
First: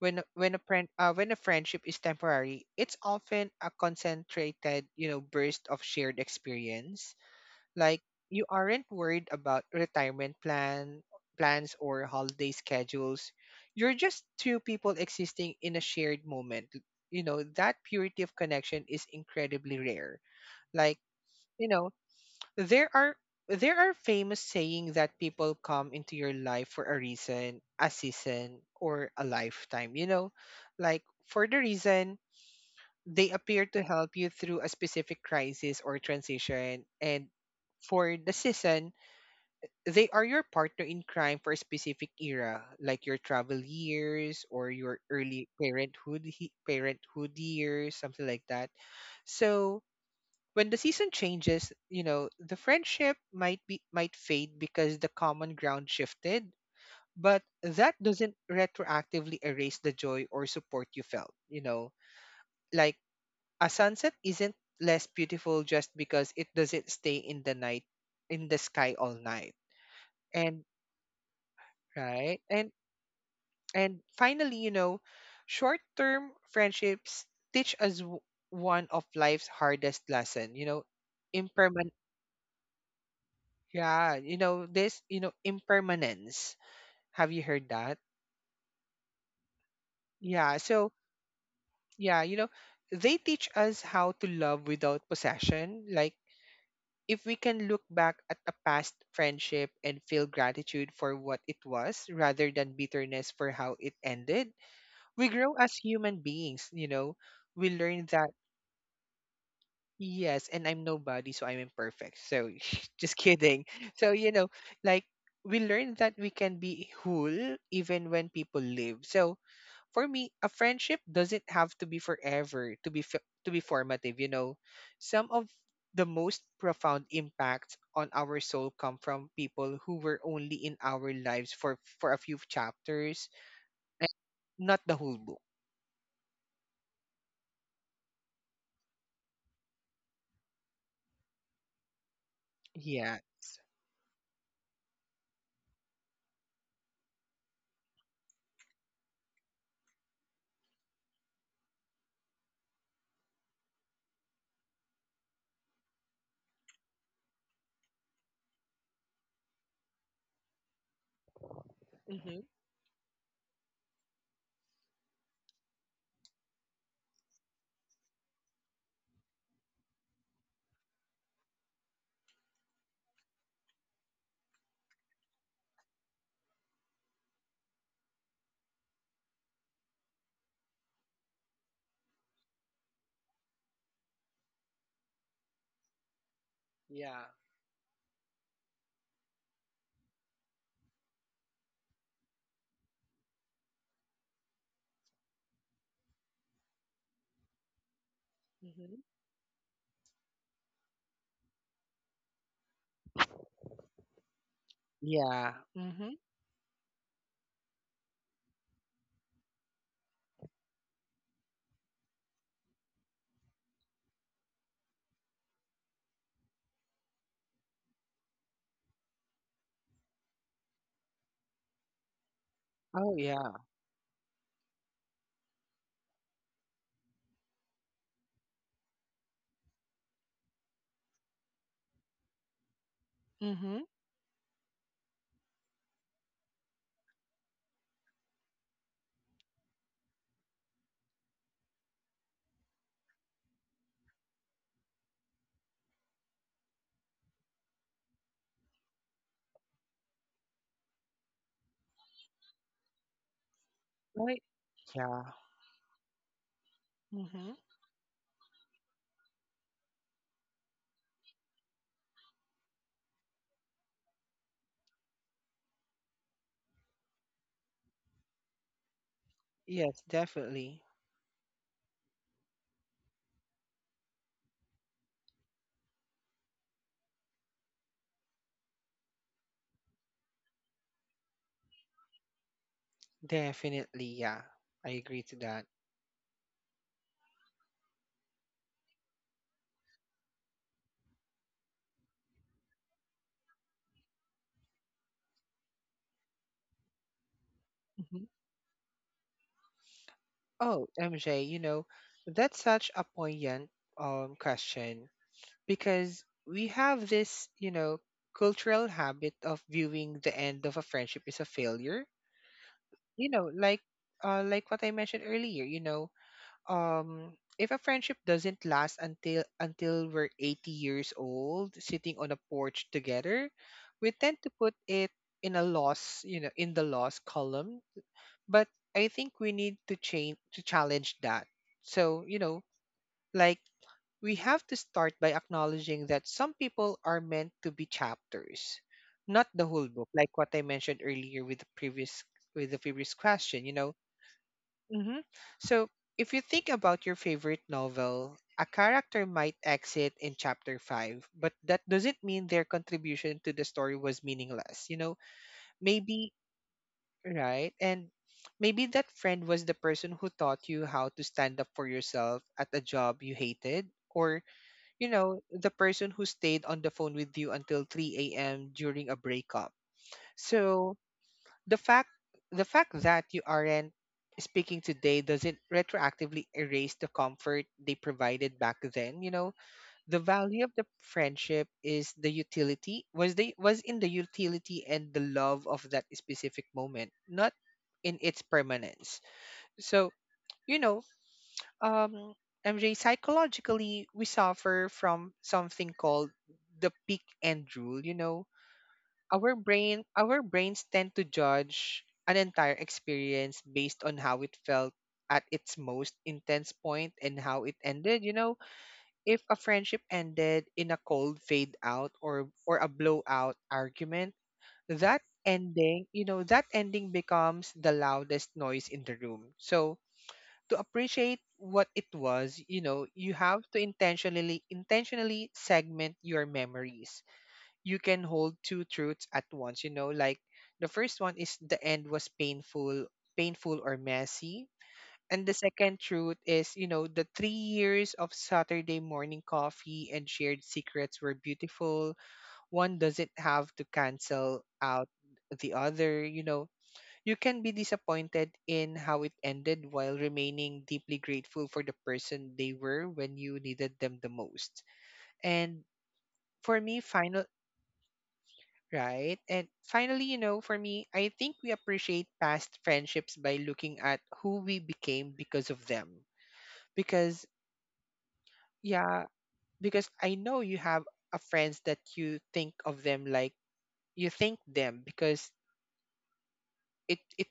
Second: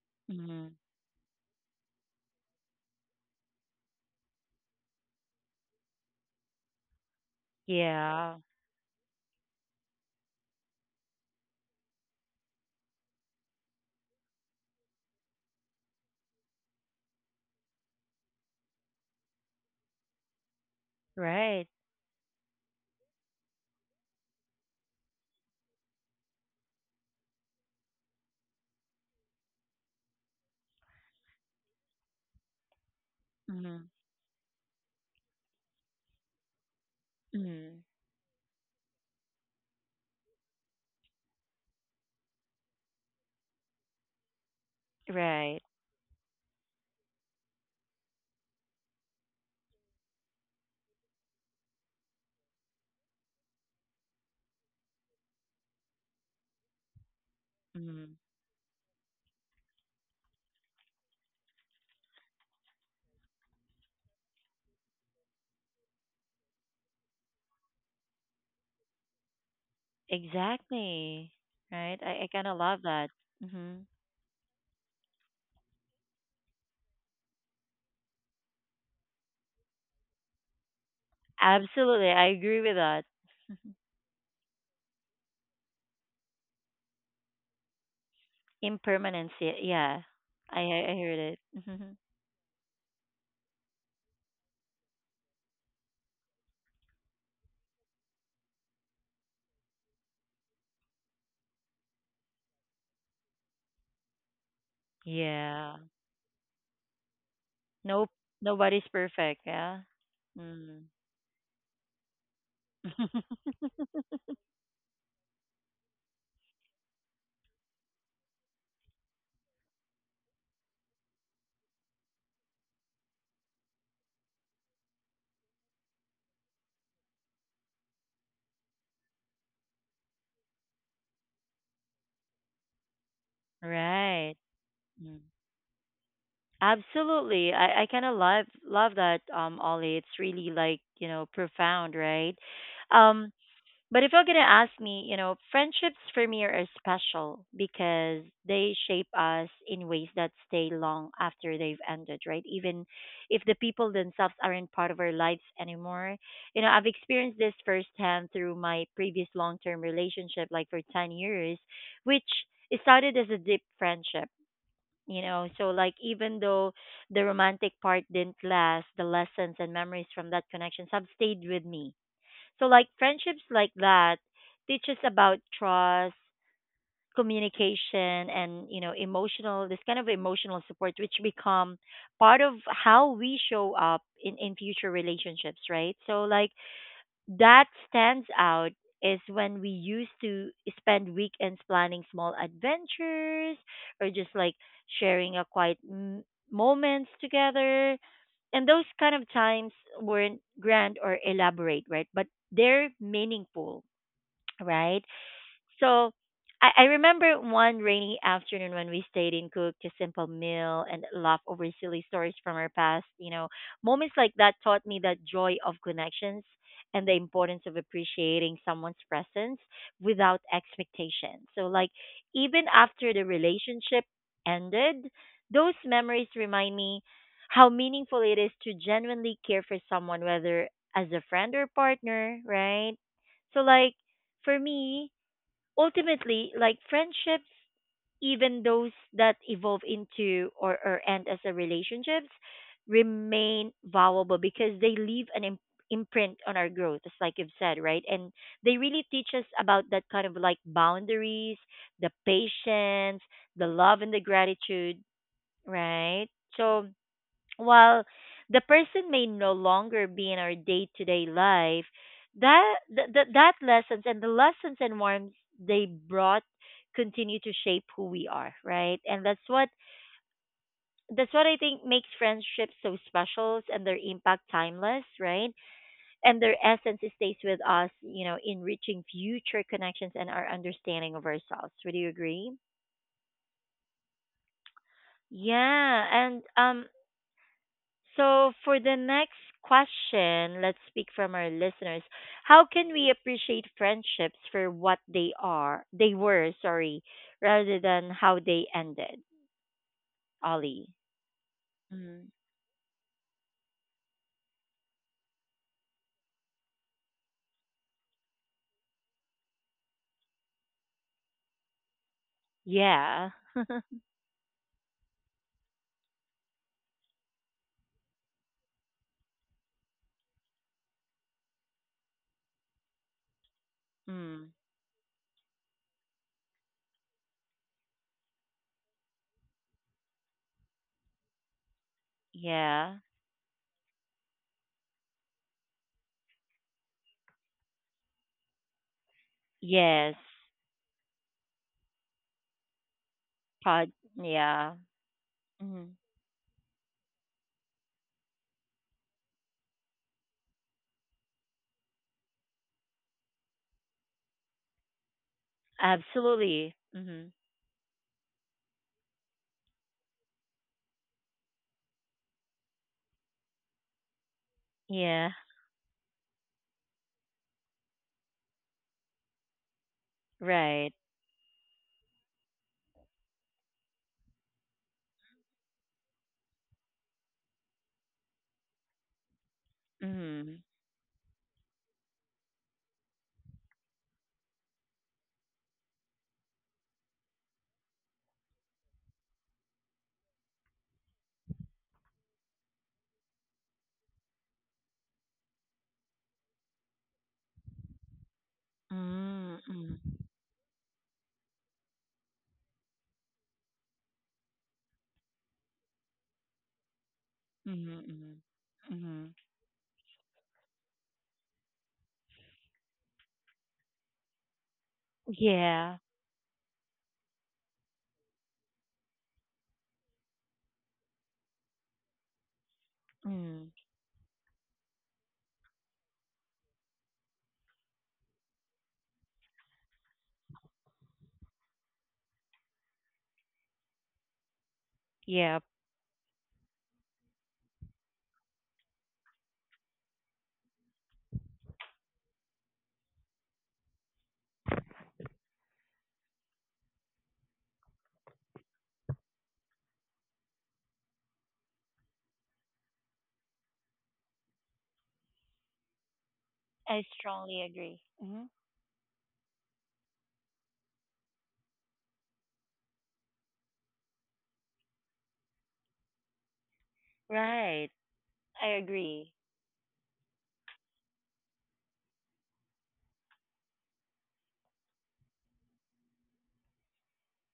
B: When a
A: mhm,
B: friend when a friendship is temporary, it's often a concentrated, burst of shared experience. Like,
A: yeah.
B: you aren't worried about retirement plan plans or holiday schedules. You're just two people existing in a shared moment. You know, that purity of connection is incredibly rare. Like,
A: Right.
B: you know, there are there are famous saying that people come into your life for a reason, a season, or a lifetime, you know? Like, for the reason, they appear to
A: Mhm,
B: help you through a specific crisis or transition. And
A: mhm,
B: for the season, they are your partner in crime for a specific era, like your travel years or your early
A: right.
B: parenthood years, something like that. So when the season changes, you know, the friendship might fade because the common ground shifted, but that
A: Mhm.
B: doesn't retroactively erase the joy or support you felt, you know. Like, a sunset isn't less beautiful just because it doesn't stay in the night in the sky all night. And
A: Exactly. Right. I
B: right?
A: kind of love that. Mhm.
B: And finally, you know, short term friendships teach us, one of life's hardest lesson. You know, imperman.
A: Absolutely. I agree with that.
B: Yeah, you know this. You know, impermanence. Have you heard that?
A: Impermanence. Yeah.
B: Yeah.
A: I, I
B: So
A: I heard it. (laughs)
B: yeah, you know, they teach us how to love without possession. Like, if we can look back at a past friendship and feel gratitude for what it was, rather than bitterness for how it ended, we grow as
A: Yeah.
B: human beings. You know, we learn
A: Nope.
B: that.
A: Nobody's perfect. Yeah.
B: Yes, and I'm
A: Mm.
B: nobody, so I'm imperfect. So (laughs) just
A: (laughs)
B: kidding. So you know, like, we learn that we can be whole even when people leave. So for me, a friendship doesn't have to be forever to be to be formative. You know, some of the most profound impacts on our soul come from people who were only in our lives for a few chapters and
A: right.
B: not the whole
A: Mm.
B: book.
A: Absolutely. I kind of love that, um, Ollie. It's really like, you know, profound, right?
B: Yeah.
A: Um, but if you're gonna ask me, you know, friendships for me are special because they shape us in ways that stay long after they've ended, right? Even if the people themselves aren't part of our lives anymore. You know, I've experienced this firsthand through my previous long term relationship, like for 10 years, which
B: Mm-hmm.
A: it started as a deep friendship. You know, so like even though the romantic part didn't last, the lessons and memories from that connections have stayed with me, so like friendships like that teach us about trust, communication, and you know emotional this kind of emotional support which become part of how we show up in future relationships, right? So like
B: Yeah.
A: that stands out is when we used to spend weekends planning small adventures or just like sharing a quiet moments together, and those
B: Mm-hmm.
A: kind of times weren't grand or elaborate, right? But they're meaningful, right?
B: Yeah.
A: So
B: Mm-hmm.
A: I remember one rainy afternoon when we stayed and cooked a simple meal and laughed over silly stories from our past. You know, moments like that taught me that joy of connections and the importance of appreciating someone's presence without expectation. So, like, even after
B: Oh
A: the
B: yeah.
A: relationship ended, those memories remind me how meaningful it is to genuinely care for someone, whether as a friend or partner, right? So,
B: Mm-hmm.
A: like, for me, ultimately, like friendships, even those that evolve into or end as a relationships, remain valuable because they leave an imprint on our growth, just like you've said, right? And they really teach us about that kind of like boundaries, the patience, the love, and the
B: Right?
A: gratitude,
B: Yeah.
A: right? So
B: Mm-hmm.
A: while the person may no longer be in our day-to-day life, that that lessons and the lessons and warmth they brought continue to shape who we are, right? And
B: Yes, definitely.
A: that's what I think makes friendships so special and their impact timeless, right? And their essence stays with us, you know, enriching future connections and our understanding of ourselves. Would you agree?
B: Definitely, yeah. I agree to that.
A: Yeah. And um, so for the next question, let's speak from our listeners. How can we appreciate friendships for what they are? They were, sorry, rather than
B: Hmm.
A: how they ended.
B: Oh,
A: Ollie.
B: MJ, you know,
A: Mm.
B: that's such a poignant question because we have this, you know, cultural habit of viewing the end of a friendship as a failure. You
A: Yeah.
B: know, like
A: (laughs)
B: like what I mentioned earlier, you know, um if a friendship doesn't last until we're 80 years old sitting on a porch together, we tend
A: mm.
B: to put it in a loss, you know, in the loss column. But I think we need to change to challenge that. So you know,
A: Yeah.
B: like, we have to start by acknowledging that some people are meant to be chapters, not the whole book,
A: Yes.
B: like what I mentioned earlier with the previous question, you
A: Pod.
B: know.
A: Yeah.
B: Hmm. So,
A: Mm.
B: if you think about your favorite novel, a character might exit in chapter 5, but that doesn't mean their contribution to the story was meaningless. You know, maybe,
A: Absolutely. Hmm.
B: right? And maybe that friend was the person who taught you how to stand up for yourself at a job you hated. Or, you
A: Yeah.
B: know, the person who stayed on the phone with you until 3 a.m. during a breakup.
A: Right.
B: So, the fact the fact that you aren't speaking today doesn't retroactively erase the comfort they provided back then, you know. The
A: Mm.
B: value of the friendship is the utility was in the utility and the love of that specific moment, not in its permanence. So, you know, um MJ, psychologically we suffer from something called the peak end rule, you know.
A: Mm. Mm.
B: Our brains tend to judge an entire experience based on how it felt at its most intense point and how it
A: Mm.
B: ended, you
A: Mm.
B: know.
A: Mm.
B: If a friendship ended in a cold fade out or a blowout argument, that
A: Yeah.
B: ending, you know, that ending becomes the loudest noise in the room. So to appreciate what it was, you know, you have
A: Mm.
B: to intentionally segment your memories. You can hold two truths at once, you know. Like, the first one is the end was painful or messy, and the
A: Yeah.
B: second truth is, you know, the 3 years of Saturday morning coffee and shared secrets were beautiful. One doesn't have to cancel out the other, you know. You can be disappointed in how it ended while remaining deeply grateful for the person they were when you needed them the most. And for me
A: I
B: final
A: strongly agree.
B: Right. And finally, you know, for me, I think we appreciate past friendships by looking at who we became because of them. Because,
A: Right. I
B: yeah,
A: agree.
B: because I know you have a friends that you think of them, like, you think them because it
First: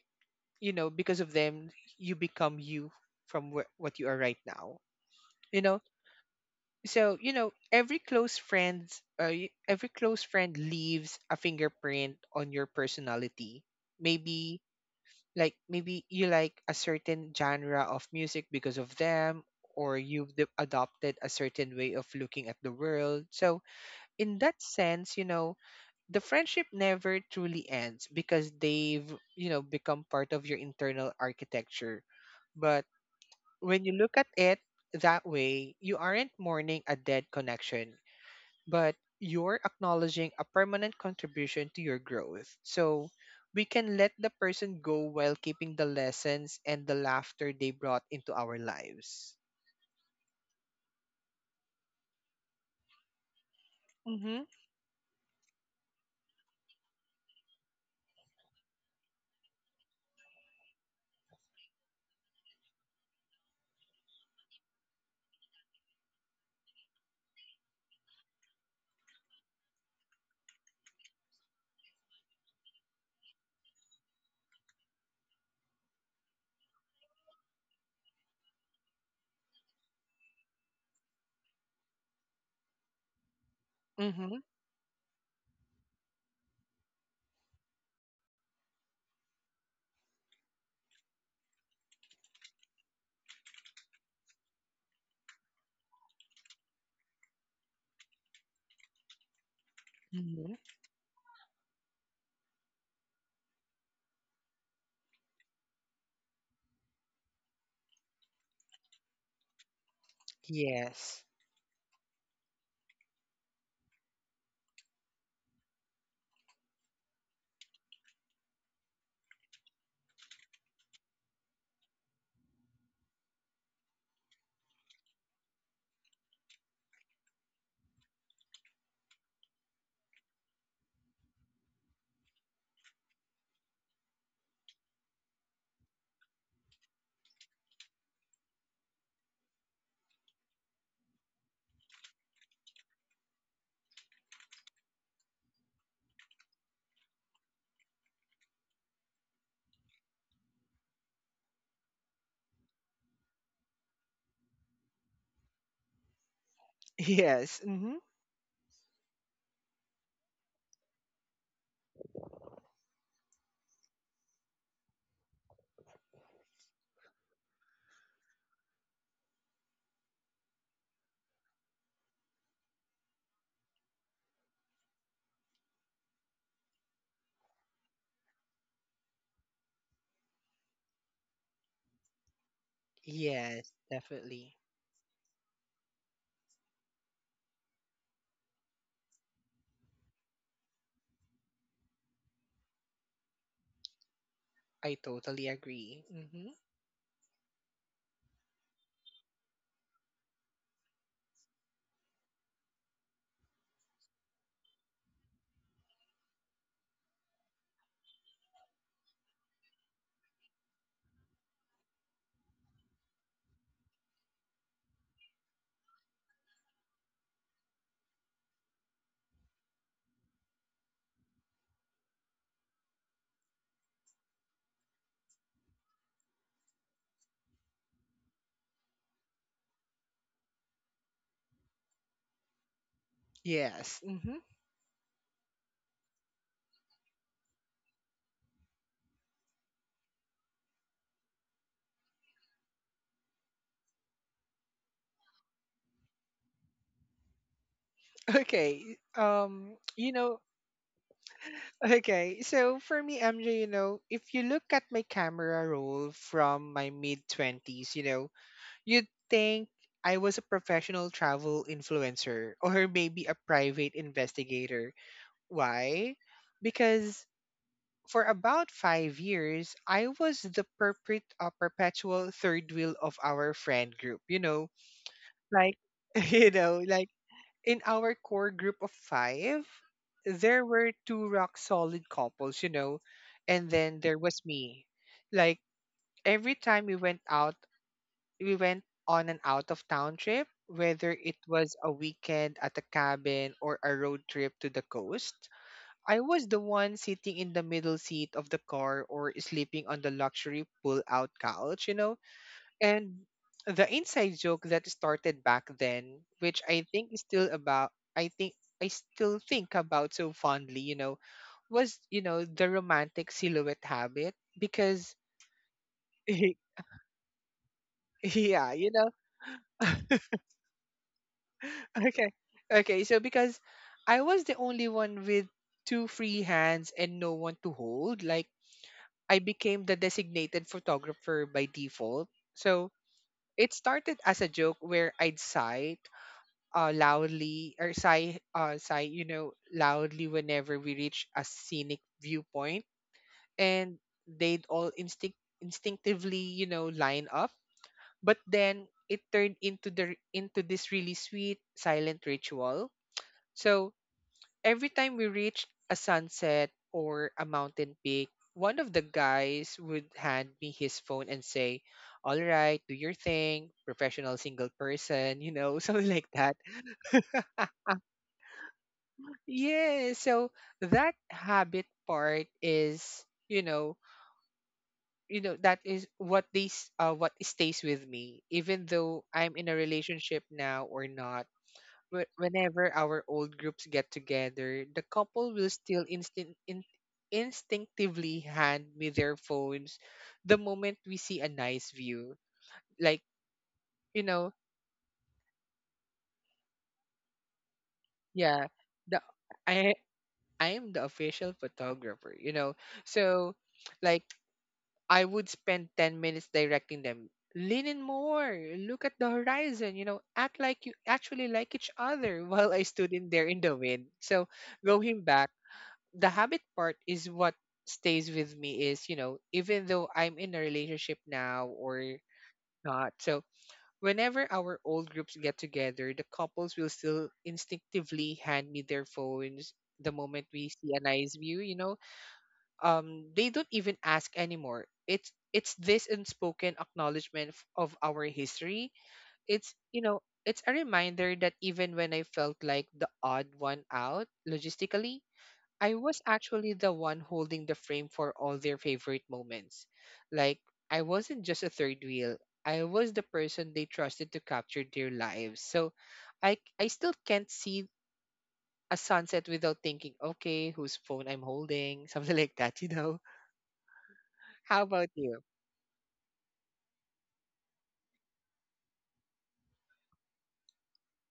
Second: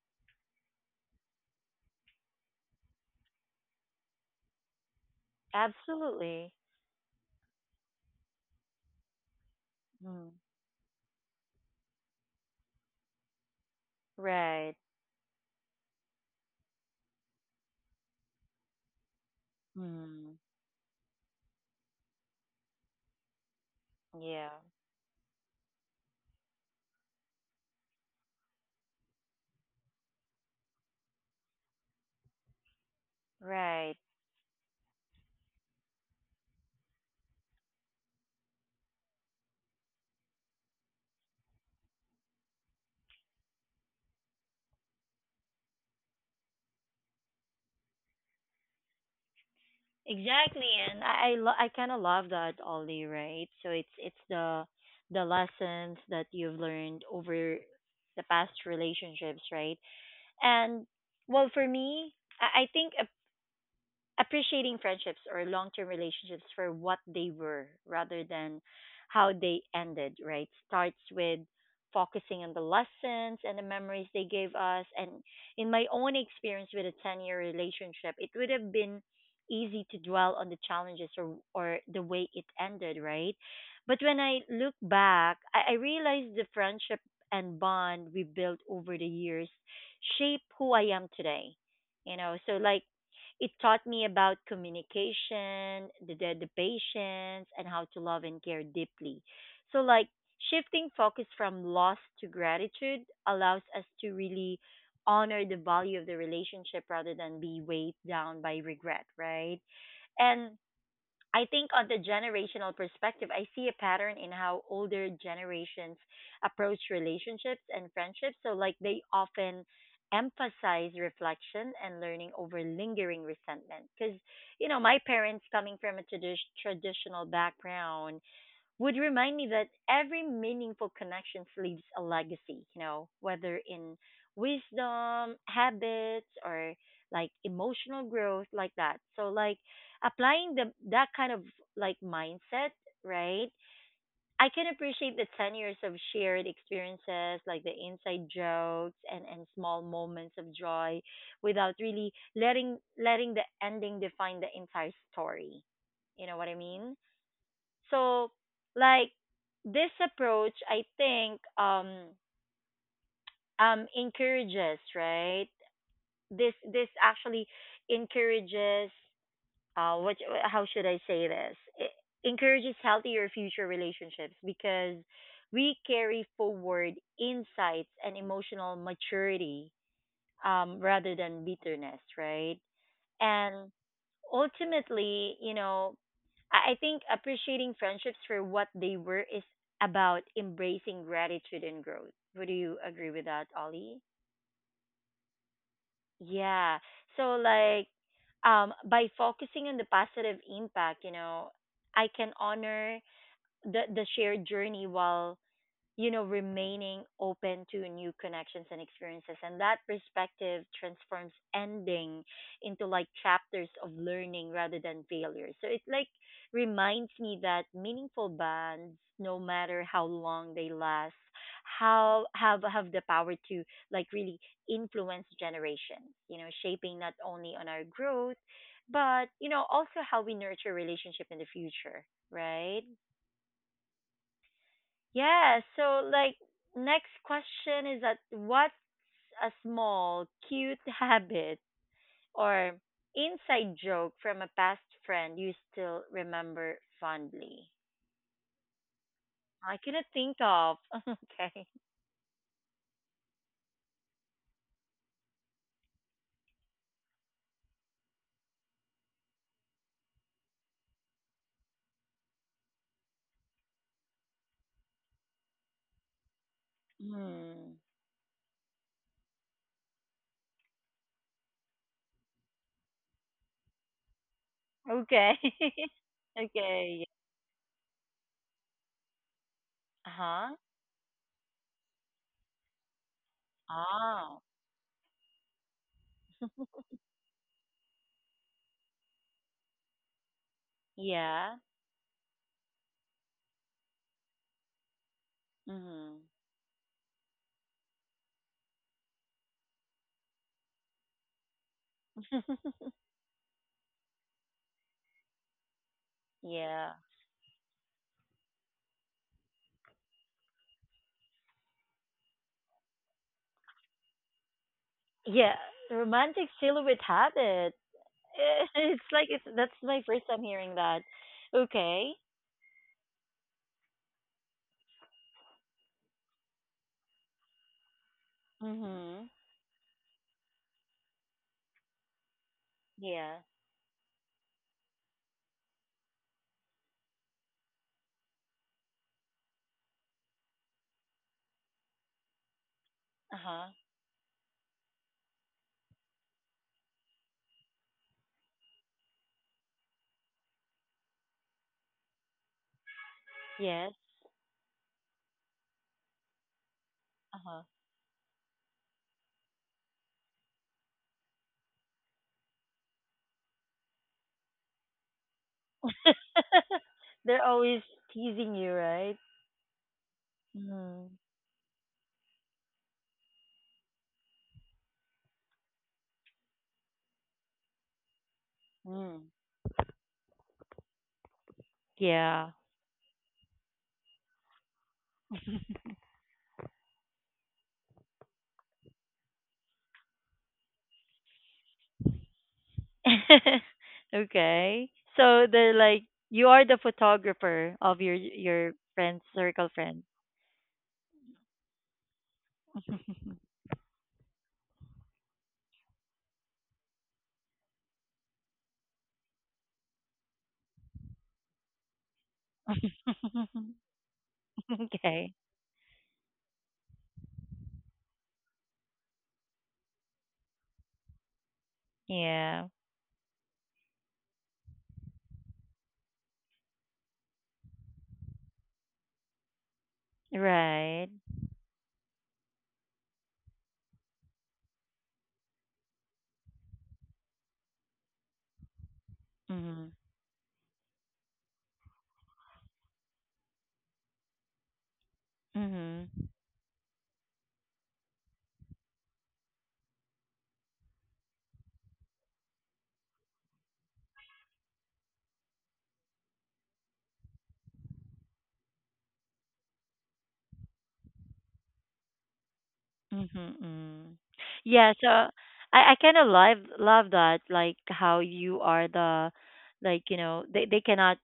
B: you know, because of them, you become you from what you are right now. You know,
A: Absolutely.
B: so every close friends, every close
A: Mm.
B: friend leaves a fingerprint on your personality. Maybe
A: Right.
B: maybe you like a certain genre of music because of them, or you've
A: Mm.
B: adopted a certain way of looking at the world. So in
A: Yeah.
B: that sense, you know, the friendship never truly ends because they've, you know, become part of your internal architecture. But when you
A: Right.
B: look at it that way, you aren't mourning a dead connection, but you're acknowledging a permanent contribution to your growth. So we can let the person go while keeping the lessons and the laughter they brought into our lives.
A: Exactly. And I kind of love that, Ollie. Right. So it's
B: Mm-hmm.
A: the lessons that you've learned over the past relationships, right? And well, for me, I think appreciating friendships or long-term relationships for what they were rather than how they ended, right? Starts with focusing on the lessons and the memories they gave us. And in my own experience with a 10-year relationship, it would have been easy to dwell on the challenges or the way it ended, right? But when
B: Mm-hmm.
A: I look back, I realized the friendship and bond we built over the years shape who I am today. You know, so like it taught me about communication, the patience, and how to love and care deeply. So, like,
B: Mm-hmm.
A: shifting focus from loss to gratitude allows us to really honor the value of the relationship rather than be weighed down by regret, right? And
B: Yes. (laughs)
A: I think on the generational perspective, I see a pattern in how older generations approach relationships and friendships. So, like, they often emphasize reflection and learning over lingering resentment. Because, you know, my parents, coming from a traditional background, would remind me that every meaningful connection leaves a legacy, you know, whether in wisdom, habits, or like emotional growth, like that. So, like applying the that kind of like mindset, right? I can appreciate the 10 years of shared experiences, like the inside jokes and small moments of joy, without really letting the ending define the entire story. You know what I mean?
B: Yes. Mm-hmm.
A: So like this approach I think um encourages, right? This actually encourages what, how should I say this? It encourages healthier future relationships because we carry forward insights and emotional maturity, um, rather than bitterness, right?
B: Yes,
A: And
B: definitely.
A: ultimately, you know, I think appreciating friendships for what they were is about embracing gratitude and growth. Would you agree with that, Ollie?
B: I totally agree. Mm-hmm.
A: Yeah. So like by focusing on the positive impact, you know, I can honor the shared journey while you know, remaining open to new connections and experiences. And that perspective transforms ending into like chapters of learning rather than failure. So it like reminds me that meaningful bonds, no matter how long they last, how have the power to like really influence generations, you know, shaping not only on our growth, but you know, also how we nurture relationship in the future, right?
B: Yes. Mm-hmm.
A: Yeah, so like next question is that what's a small cute (laughs) habit or inside joke from a past friend you still remember fondly?
B: (laughs) Okay.
A: I
B: You
A: cannot
B: know,
A: think of. (laughs) Okay.
B: okay. So for me, MJ, you know, if you look at my camera roll from my mid 20s, you know, you'd think I was a professional travel influencer or maybe a private investigator. Why? Because
A: Hmm.
B: for about 5 years, I was the perpetual third wheel of our friend group. You know,
A: Okay.
B: like, (laughs)
A: (laughs)
B: you know, like
A: okay.
B: in our core group of five,
A: Huh?
B: there were two rock solid couples, you know, and then there was
A: Oh.
B: me. Like, every time we went on an out of town trip, whether it
A: Yeah.
B: was a weekend at a cabin or a road trip to the coast. I
A: Mhm.
B: was the one sitting in the middle seat of the car or sleeping on the luxury pull out couch, you know?
A: (laughs)
B: And the inside joke that started back then, which I
A: yeah.
B: think is still about, I think, I still think about so fondly, you know, was, you know, the romantic silhouette habit because,
A: Yeah. Romantic
B: (laughs)
A: silhouette habit.
B: yeah,
A: (laughs)
B: you know.
A: It's like it's that's my first time hearing that. Okay.
B: Okay. Okay. So because I was the only one with two free hands and no one to hold, like,
A: Mhm.
B: I became the designated photographer by default. So
A: Yeah.
B: it started as a joke where I'd sigh, loudly, or sigh, loudly, whenever we reach a scenic viewpoint,
A: Uh-huh.
B: and they'd all instinctively, line up. But then it turned into this really sweet silent ritual. So
A: Yes.
B: every time we reached a sunset or a
A: Uh-huh.
B: mountain peak, one of the guys would hand me his phone and say, "All right, do your thing, professional single person," (laughs) something like that.
A: (laughs) They're always teasing you, right?
B: Yeah, so
A: Mm.
B: that habit part is, you know, that is what these what stays with me even though
A: Mm.
B: I'm in a relationship now or not. whe-
A: Yeah.
B: whenever our old groups get together, the couple will still instinctively hand me their phones the moment we see a nice view. Like,
A: (laughs)
B: you know,
A: okay. So they're like you are the photographer of
B: yeah,
A: your
B: the
A: friends circle
B: I
A: friends.
B: I am the official photographer. So, like, I would spend 10 minutes directing them. Lean in more. Look at the horizon, act like you actually like each other (laughs) while I stood in there in the wind. So,
A: (laughs)
B: going
A: okay.
B: back, the habit part is what stays with me is, even though I'm in a relationship now or
A: Yeah.
B: not. So whenever our old groups get together, the couples will still instinctively hand me their phones the moment we see a
A: Right.
B: nice view. They don't even ask anymore. It's this unspoken acknowledgement of our history. it's
A: Mhm.
B: you know it's a reminder that even when I felt like the odd one out logistically, I was
A: Mhm.
B: actually the one holding the frame for all their favorite moments. Like, I wasn't just a third wheel, I was the person they trusted to capture their lives. So, I still can't see a sunset without thinking, "Okay, whose phone I'm holding," (laughs) something like that?
A: Mm-hmm. Mm-hmm.
B: How
A: Yeah,
B: about
A: so
B: you?
A: I kind of love that, like how you are the, like you know they cannot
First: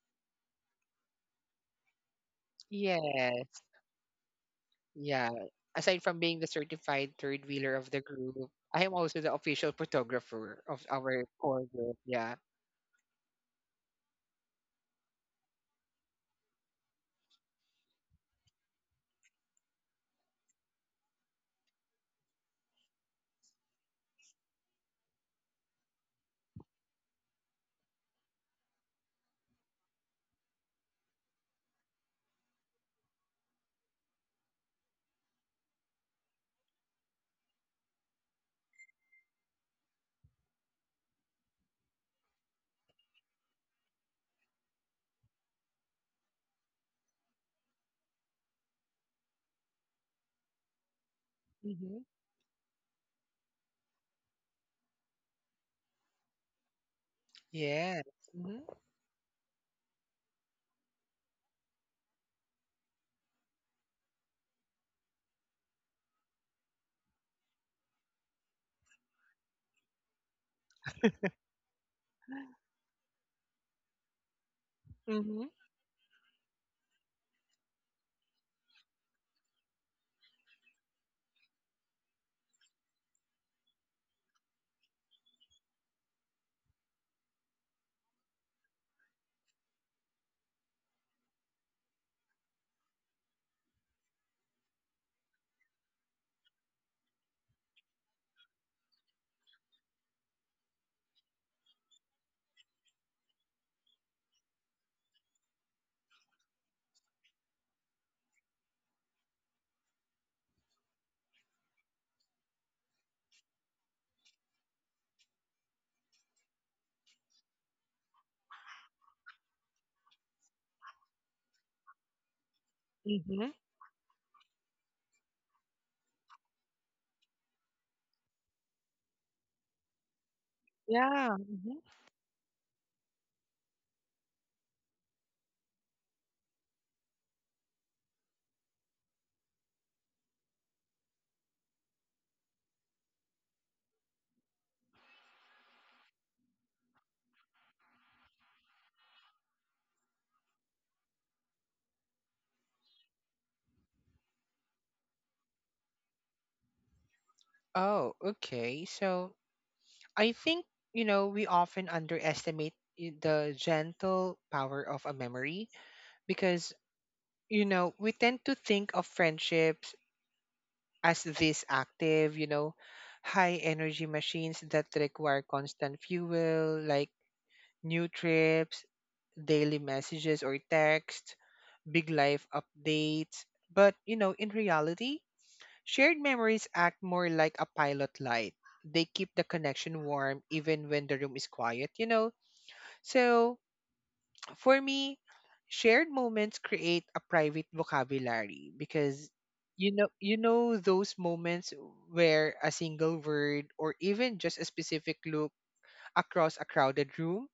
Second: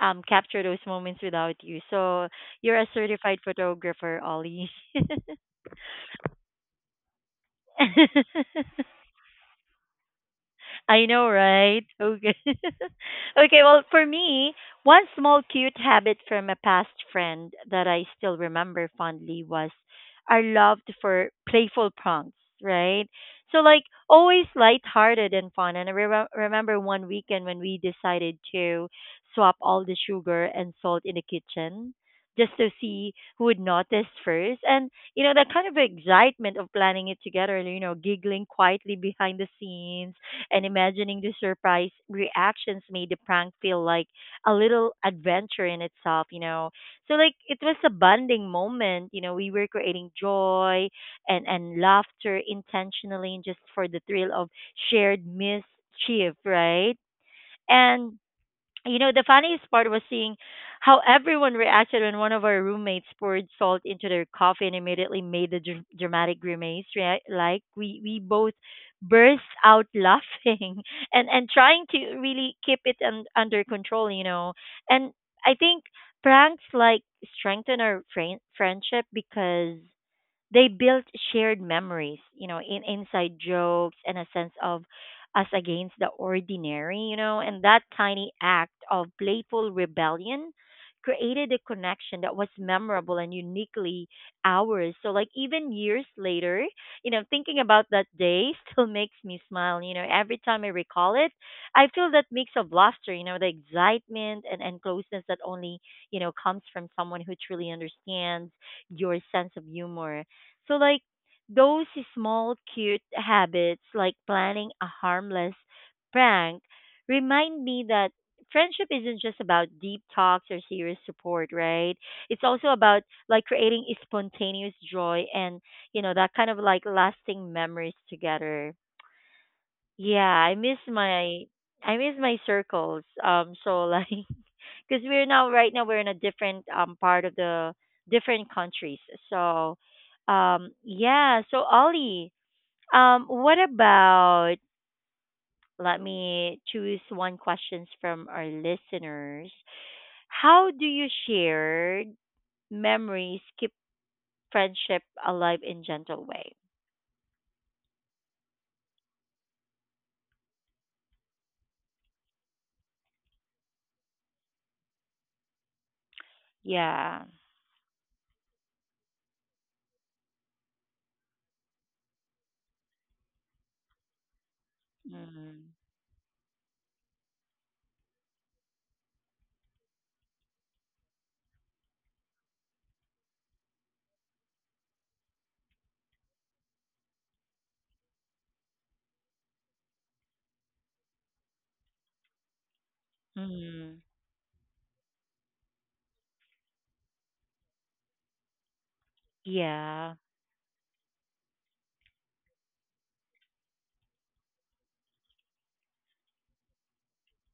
A: capture those moments without you. So you're a certified
B: Yes,
A: photographer, Ollie.
B: yeah. Aside from being the certified third wheeler of the group, I am
A: (laughs)
B: also the official photographer of
A: I
B: our
A: know,
B: core
A: right?
B: group.
A: Okay.
B: Yeah.
A: (laughs) okay, well, for me, one small cute habit from a past friend that I still remember fondly was our love for playful pranks, right? So, like, always lighthearted and fun. And I remember one weekend when we decided to swap all the sugar and salt in the kitchen just to see who would notice first. And you know that kind of excitement of planning it together, you know, giggling quietly behind the scenes and imagining the surprise reactions made the prank feel like a little adventure in itself, you know. So like it was a bonding moment, you know, we were creating joy and
B: Mm-hmm.
A: laughter intentionally and just for the thrill of shared mischief, right?
B: Yes.
A: And
B: Mm-hmm.
A: you know, the funniest part was seeing how everyone reacted when one of our roommates poured salt into their coffee and immediately made a dramatic grimace. Right, like we both burst out laughing (laughs) and trying to really keep it under control. You know, and
B: Mm-hmm.
A: I think pranks like strengthen our friendship because they built shared memories, you know, in inside jokes and a sense of us against the ordinary, you know, and that tiny act of playful rebellion created a connection that was memorable and uniquely ours. So like even years later, you know, thinking about that day (laughs) still makes me smile. You know, every time I recall it, I feel that mix of laughter, you know, the excitement and, closeness that only, you know, comes from someone who truly understands your sense of humor. So like those small cute habits like planning a harmless prank remind me that friendship isn't just about deep talks or serious support, right? It's also about like creating a spontaneous joy and, you know, that kind of like lasting memories together. Yeah,
B: Yeah. Mhm.
A: I miss my circles. (laughs) Because we're now right now we're in a different part of the different countries. So yeah, so Ollie, what about let me choose one questions from our listeners. How do you share memories keep friendship alive in gentle way?
B: Oh, okay. So I think, we often underestimate the gentle power of a memory because,
A: Yeah.
B: we tend to think of friendships as these active, high energy machines that require
A: Mm.
B: constant fuel, like new trips, daily messages or texts, big life updates. But, in reality, shared memories act more like a pilot light. They keep the connection warm even when the room is quiet. So,
A: Mm.
B: for me, shared moments create a private vocabulary because
A: Yeah.
B: those moments where a single word or even just a specific look across a crowded room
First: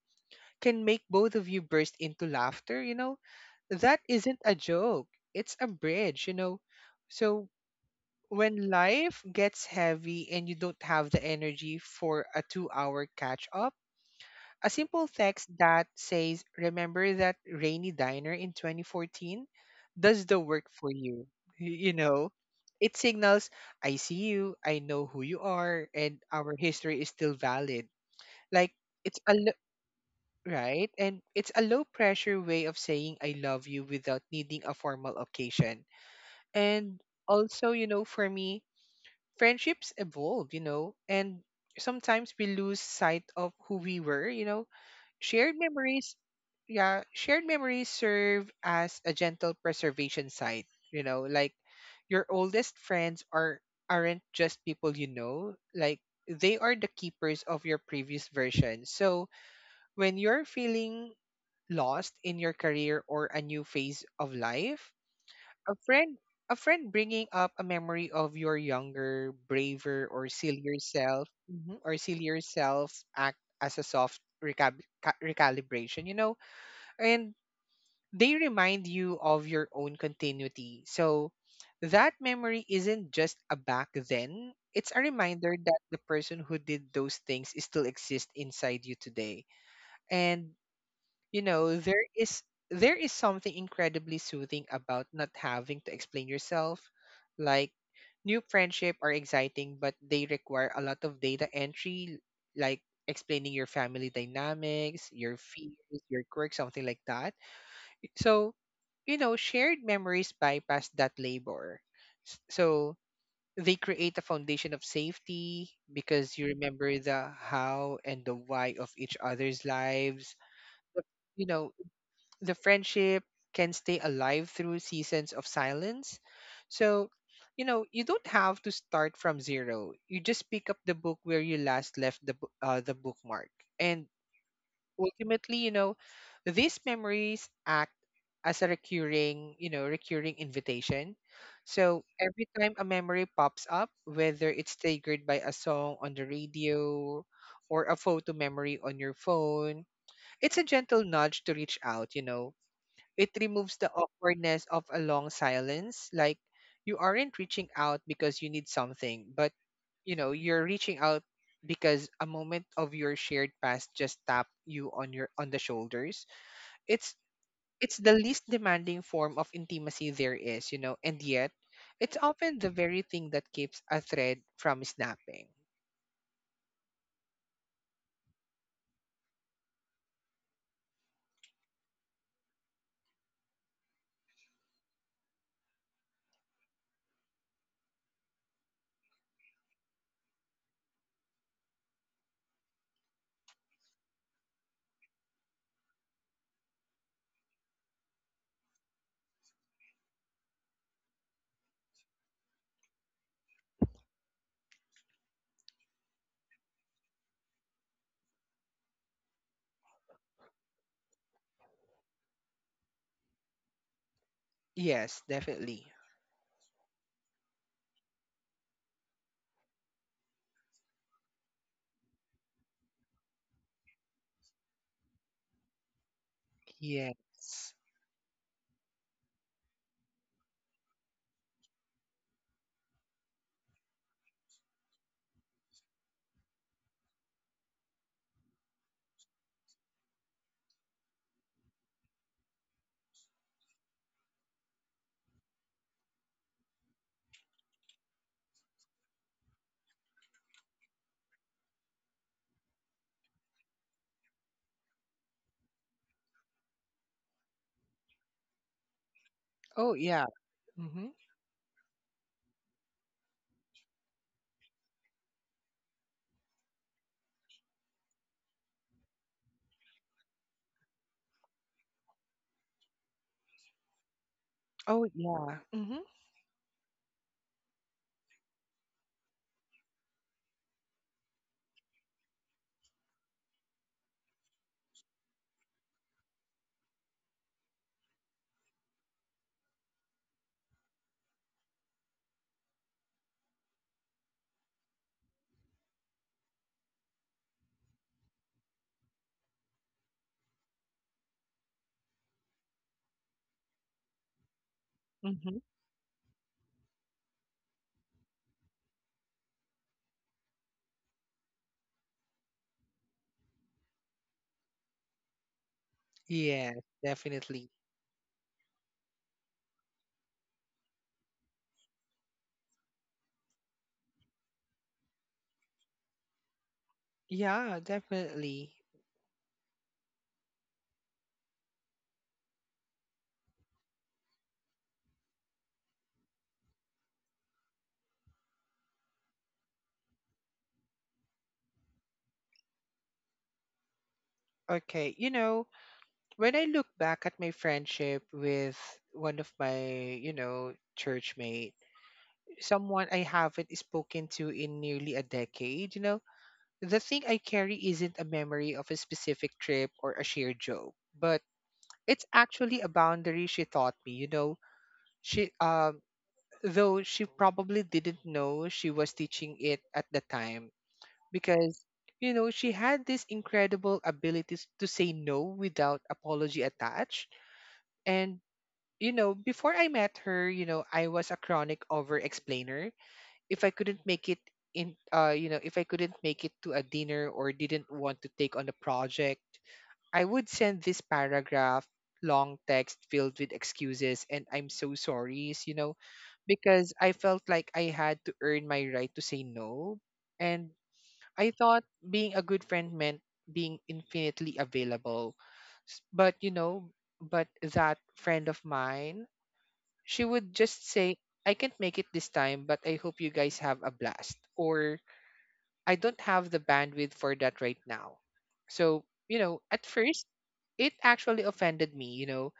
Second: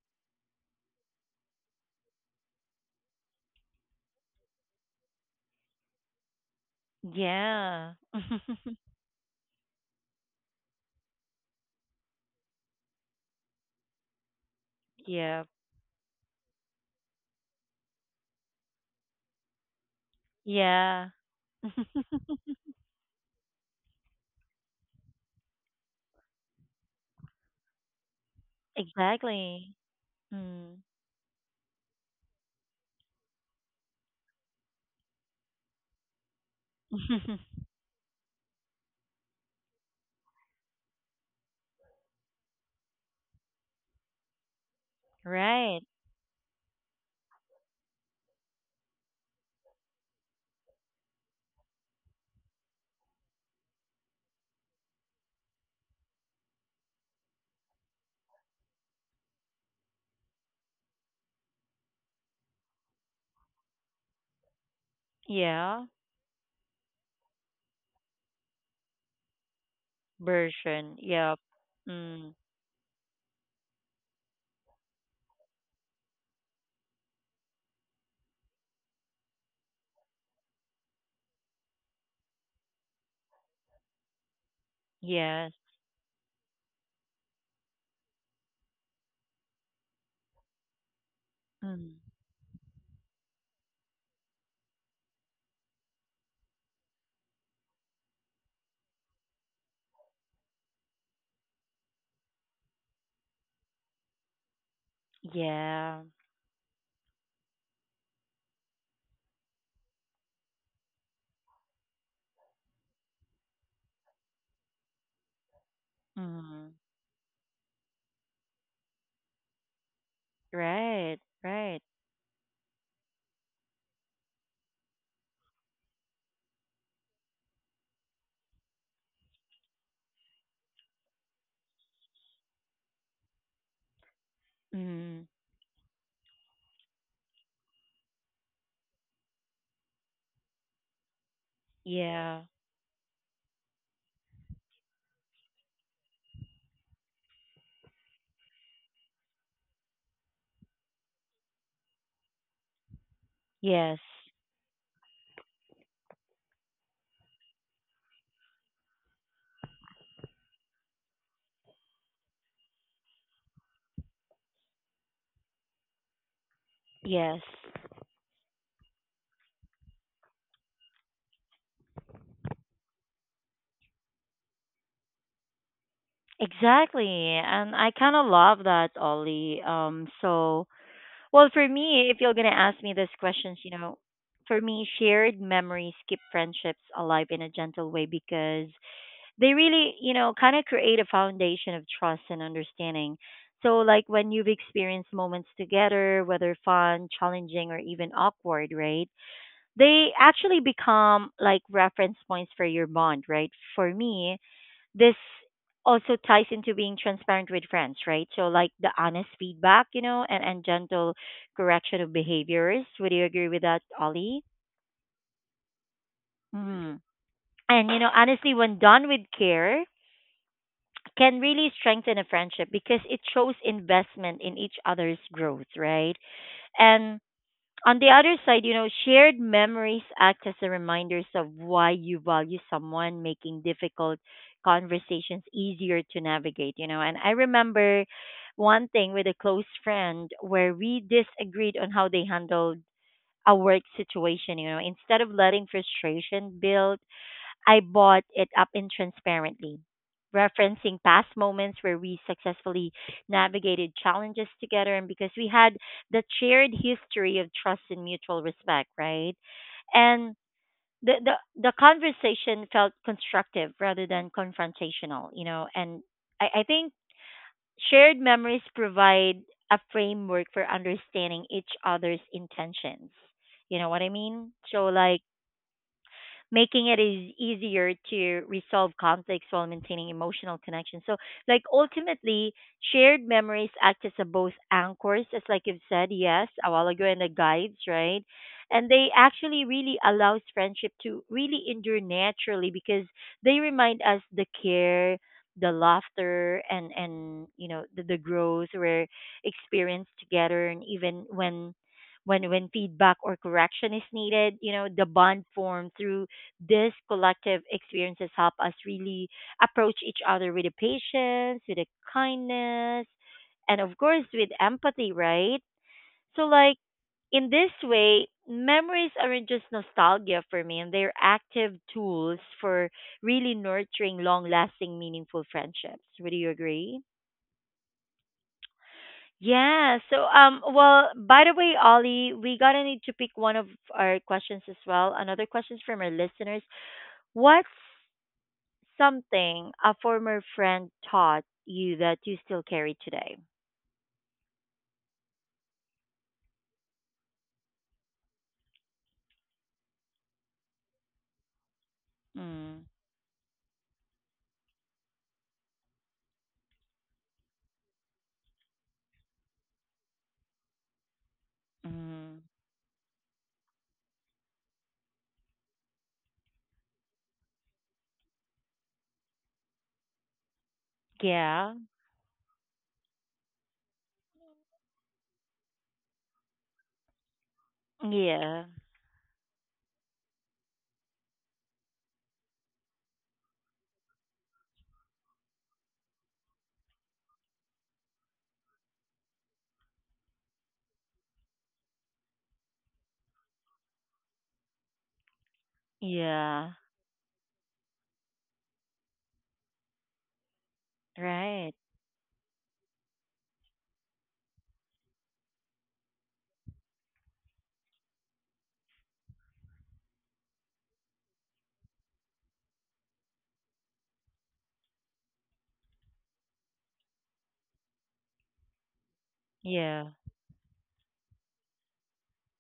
B: can make both of you burst into laughter. That isn't a joke. It's a bridge. So
A: Yeah.
B: when
A: (laughs)
B: life gets heavy and you don't have the energy for a 2-hour catch up, a simple
A: yeah.
B: text that says, "Remember that rainy diner in 2014," does the work for
A: Yeah.
B: you. Y- You
A: (laughs)
B: know, it signals, "I see you, I know who you are, and our history is still valid." Like, it's a lo-
A: Exactly. Mm.
B: right, and it's a low pressure way of saying I love you without needing a formal occasion. And
A: (laughs)
B: also, for me, friendships evolve, and sometimes we lose sight of who we were. Shared
A: right.
B: memories, yeah, shared memories serve as a gentle preservation site, like your oldest friends aren't just people you know. Like, they are the keepers of your previous version. So when you're feeling lost in your career or a new phase of life, a
A: Yeah.
B: friend a friend bringing up a memory of your younger, braver, or sillier
A: Version.
B: self
A: Yep.
B: mhm, or
A: Mm.
B: sillier self act as a soft recalibration. And they remind you of your own continuity. So that memory isn't just a back then, it's a
A: Yes.
B: reminder that the person who did those things still exists inside you today. And you know
A: Mm.
B: there is there is something incredibly soothing about not having to explain yourself. Like, new friendship are exciting, but they require a lot of data entry, like explaining your family dynamics, your fears,
A: Yeah.
B: your quirks, something like that. So, shared memories bypass that labor. So they create a foundation of safety because you
A: Mm.
B: remember the how and the why of each other's lives. But,
A: Right.
B: you know
A: Right.
B: the friendship can stay alive through seasons of silence. So, you don't have to start from zero. You just pick up the book where you last left the bookmark, and
A: Mm.
B: ultimately, these memories act as a recurring invitation. So
A: Yeah.
B: every time a memory pops up, whether it's triggered by a song on the radio or a photo memory on your phone, it's a gentle nudge to reach out. It removes the
A: Yes.
B: awkwardness of a long silence. Like, you aren't reaching out because you need something, but, you're reaching out because a moment of your shared past just tapped you on the shoulders. It's
A: Yes.
B: it's the least demanding form of intimacy there is, and yet it's often the very thing that keeps a thread from snapping.
A: Exactly. And I kind of love that, Ollie. So, well, for me, if you're going to ask me these questions, you know, for me, shared memories keep friendships alive in a gentle way because they really, you know, kind of create a foundation of trust and understanding. So, like when you've experienced moments together, whether fun, challenging, or even awkward, right? They actually become like reference points for your bond, right? For me, this also ties into being transparent with friends, right? So, like the honest feedback, you know, and gentle correction of behaviors. Would you agree with that, Ollie?
B: Yes, definitely.
A: Hmm. And, you know, honestly, when done with care, can really strengthen a friendship because it shows investment in each other's growth, right?
B: Yes.
A: And on the other side, you know, shared memories act as a reminders of why you value someone, making difficult conversations easier to navigate, you know. And I remember one thing with a close friend where we disagreed on how they handled a work situation, you know, instead of letting frustration build, I bought it up in transparently, referencing past moments where we successfully navigated challenges together, and because we had the shared history of trust and mutual respect, right?
B: Oh yeah.
A: And
B: Mm-hmm.
A: the the conversation felt constructive rather than confrontational, you know, and I think shared memories provide a framework for understanding each other's intentions. You know what I mean? So
B: Oh
A: like
B: yeah. Mm-hmm.
A: making it is easier to resolve conflicts while maintaining emotional connection. So, like ultimately, shared memories act as a both anchors, as like you've said, yes, a while ago, and the guides, right? And they actually really allows friendship to really endure naturally because they remind us the care, the laughter, and you know the growth we're experienced together, and even when when feedback or correction is needed, you know the bond
B: Mm-hmm.
A: formed through these collective experiences help us really approach each other with a patience, with a kindness, and of course with empathy, right? So like
B: Yes,
A: in
B: definitely.
A: this way, memories aren't just nostalgia for me, and they're active tools for really nurturing long-lasting, meaningful friendships. Would you agree?
B: Yeah, definitely.
A: Yeah. So, well, by the way, Ollie, we gotta need to pick one of our questions as well. Another questions from our listeners. What's something a former friend taught you that you still carry today?
B: Okay, when I look back at my friendship with one of my, church mate,
A: Mm,
B: someone I haven't spoken to in nearly a decade, the thing I carry isn't a memory of a specific trip or a shared joke, but it's
A: mm,
B: actually a boundary she taught me. She, though she probably didn't know she was teaching it at the time,
A: yeah,
B: because she had this incredible abilities to say no without apology attached. And
A: yeah,
B: before I met her, I was a chronic over explainer. If I couldn't make it in you know if I couldn't make it to a dinner or didn't want to take on a project, I would send this paragraph long text filled with excuses and I'm so sorries
A: yeah,
B: because I felt like I had to earn my right to say no. And I
A: right,
B: thought being a good friend meant being infinitely available. S- But, you know, but that friend of mine, she would just say, "I can't make it this time, but I hope you guys have a blast." Or, "I don't have the bandwidth for that right now." So, at
A: yeah,
B: first, it actually offended me. You know,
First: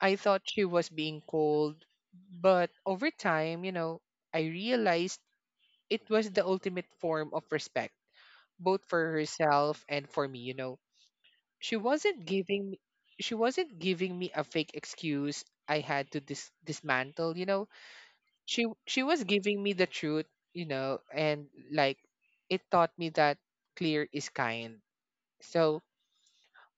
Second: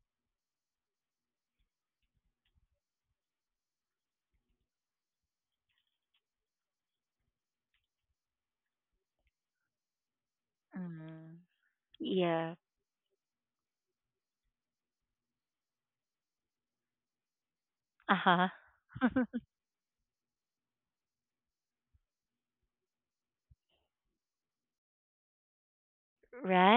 B: I thought she was being cold. But over time, I realized it was the ultimate form of respect both for herself and for me.
A: mm,
B: She wasn't
A: yeah,
B: giving me she wasn't giving me a fake excuse I had to dismantle.
A: uh
B: She
A: huh,
B: was
A: (laughs)
B: giving me the truth, and like it taught me that clear is kind. So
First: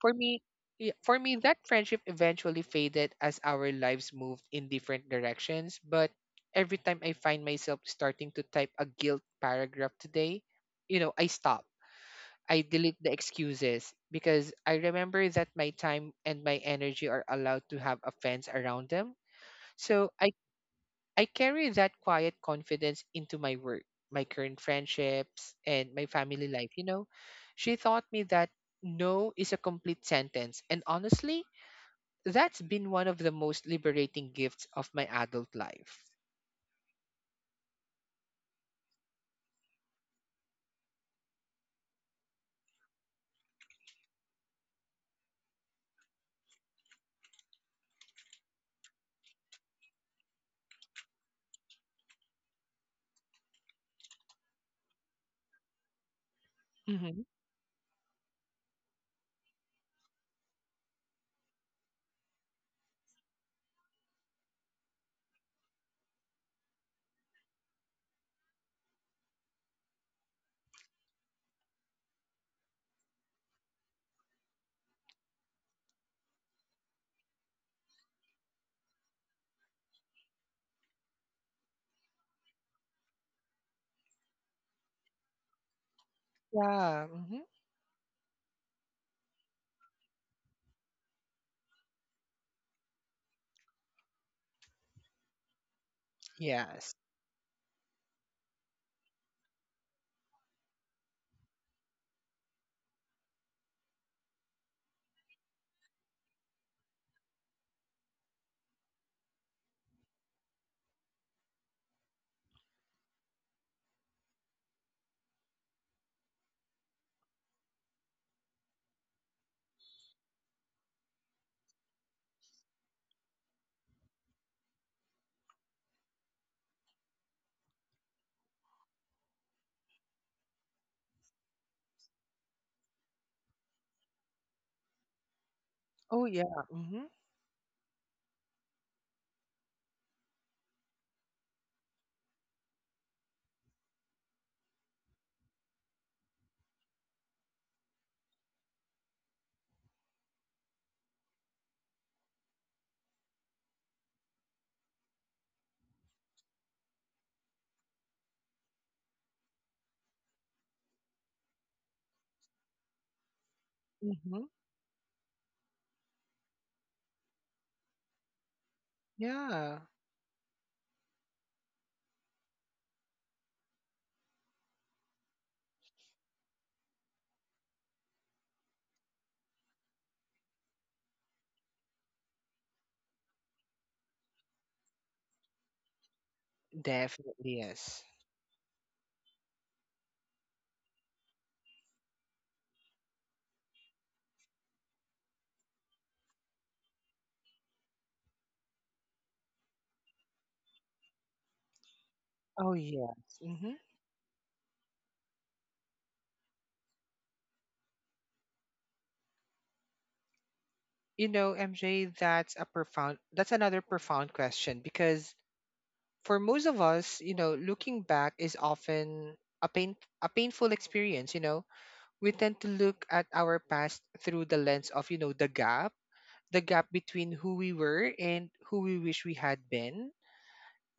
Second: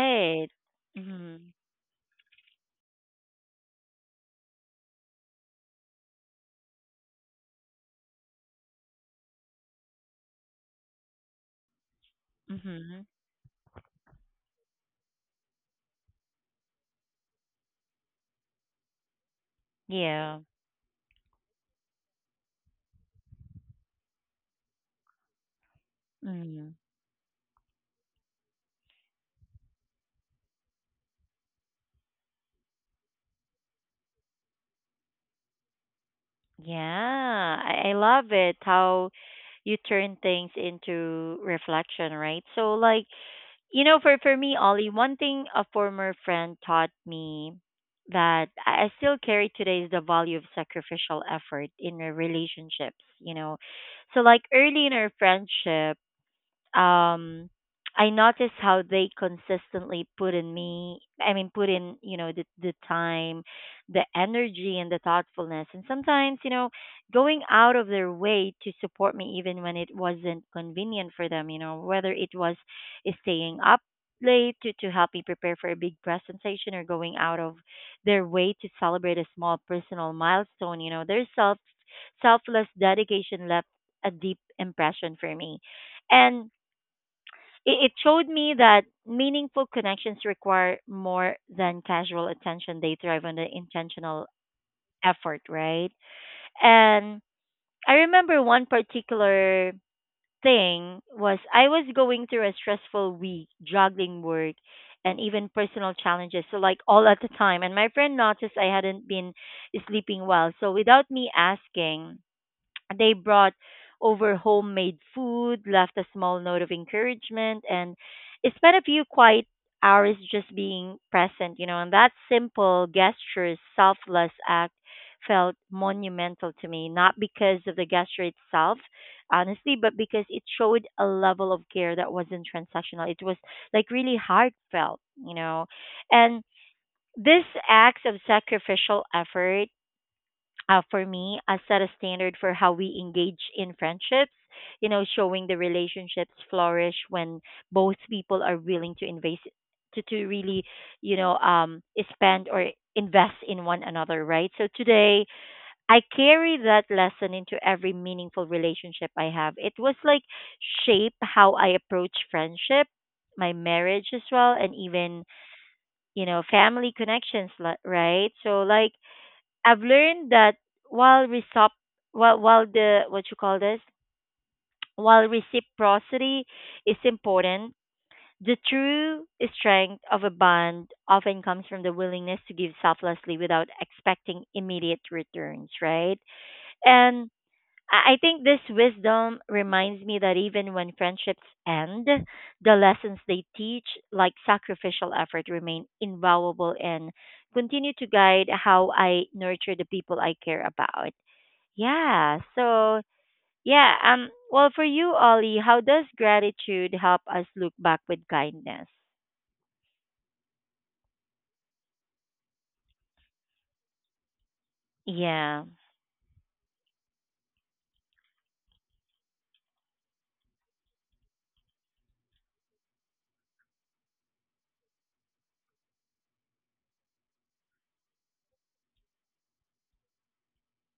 B: for me yeah, for me
A: Hmm.
B: that friendship eventually faded as our lives moved in different directions, but every time I find myself starting to type a guilt paragraph today, you know, I stop I delete
A: Hmm.
B: the excuses because I remember that my time and my energy are allowed to have a fence around them. So I,
A: Yeah.
B: I carry that quiet confidence into my work, my current friendships, and my family life.
A: Hmm.
B: She taught me that no is a complete sentence. And honestly, that's been one of the most liberating gifts of my adult life.
A: Yeah. I love it how you turn things into reflection, right? So, like, you know, for me, Ollie, one thing a former friend taught me that I still carry today is the value of sacrificial effort in our relationships. You know, so like early in our friendship,
B: Hmm.
A: um I noticed how they consistently put in me I mean put in, you know, the time, the energy and the thoughtfulness and sometimes, you know, going out of their way to support me even when it wasn't convenient for them, you know, whether it was staying up late to help me prepare for a big presentation or going out of their way to celebrate a small personal milestone, you know, their selfless dedication left a deep impression for me. And
B: Yeah. Hmm.
A: it showed me that meaningful connections require more than casual attention. They thrive on the intentional effort, right?
B: Yes.
A: And I remember one particular thing was I was going through a stressful week, juggling work and even personal challenges. So like all at the time. And my friend noticed I hadn't been sleeping well. So without me asking, they brought over homemade food, left a small note of encouragement, and spent a few quiet hours just being present, you know. And that simple gesture, selfless act, felt monumental to me, not because of the gesture itself, honestly, but because it showed a level of care that wasn't transactional. It was like really heartfelt, you know.
B: Oh,
A: And
B: yeah. Hmm.
A: this acts of sacrificial effort, for me, set a standard for how we engage in friendships, you know, showing the relationships flourish when both people are willing to invest, to really, you know, um, spend or invest in one another, right? So today I carry that lesson into every meaningful relationship I have. It was like shape how I approach friendship, my marriage as
B: Hmm.
A: well, and even, you know, family connections, li- right? So like I've
B: Yeah.
A: learned that while resop while the what you call this (tsk) while reciprocity is important, the true strength of a bond often comes from the willingness to give selflessly without expecting immediate returns, right? And I
B: Definitely, yes.
A: I think this wisdom reminds me that even when friendships end, the lessons they teach, like sacrificial effort, remain invaluable and continue to guide how I nurture the people I care about. Yeah.
B: Oh
A: So,
B: yes. Hmm.
A: yeah, well for you, Ollie, how does gratitude help us look back with kindness?
B: MJ, that's another profound question because
A: Yeah.
B: for most of us, looking back is often a pain a painful experience. We tend to look at our past through the lens of, the gap between who we were and who we wish we had been,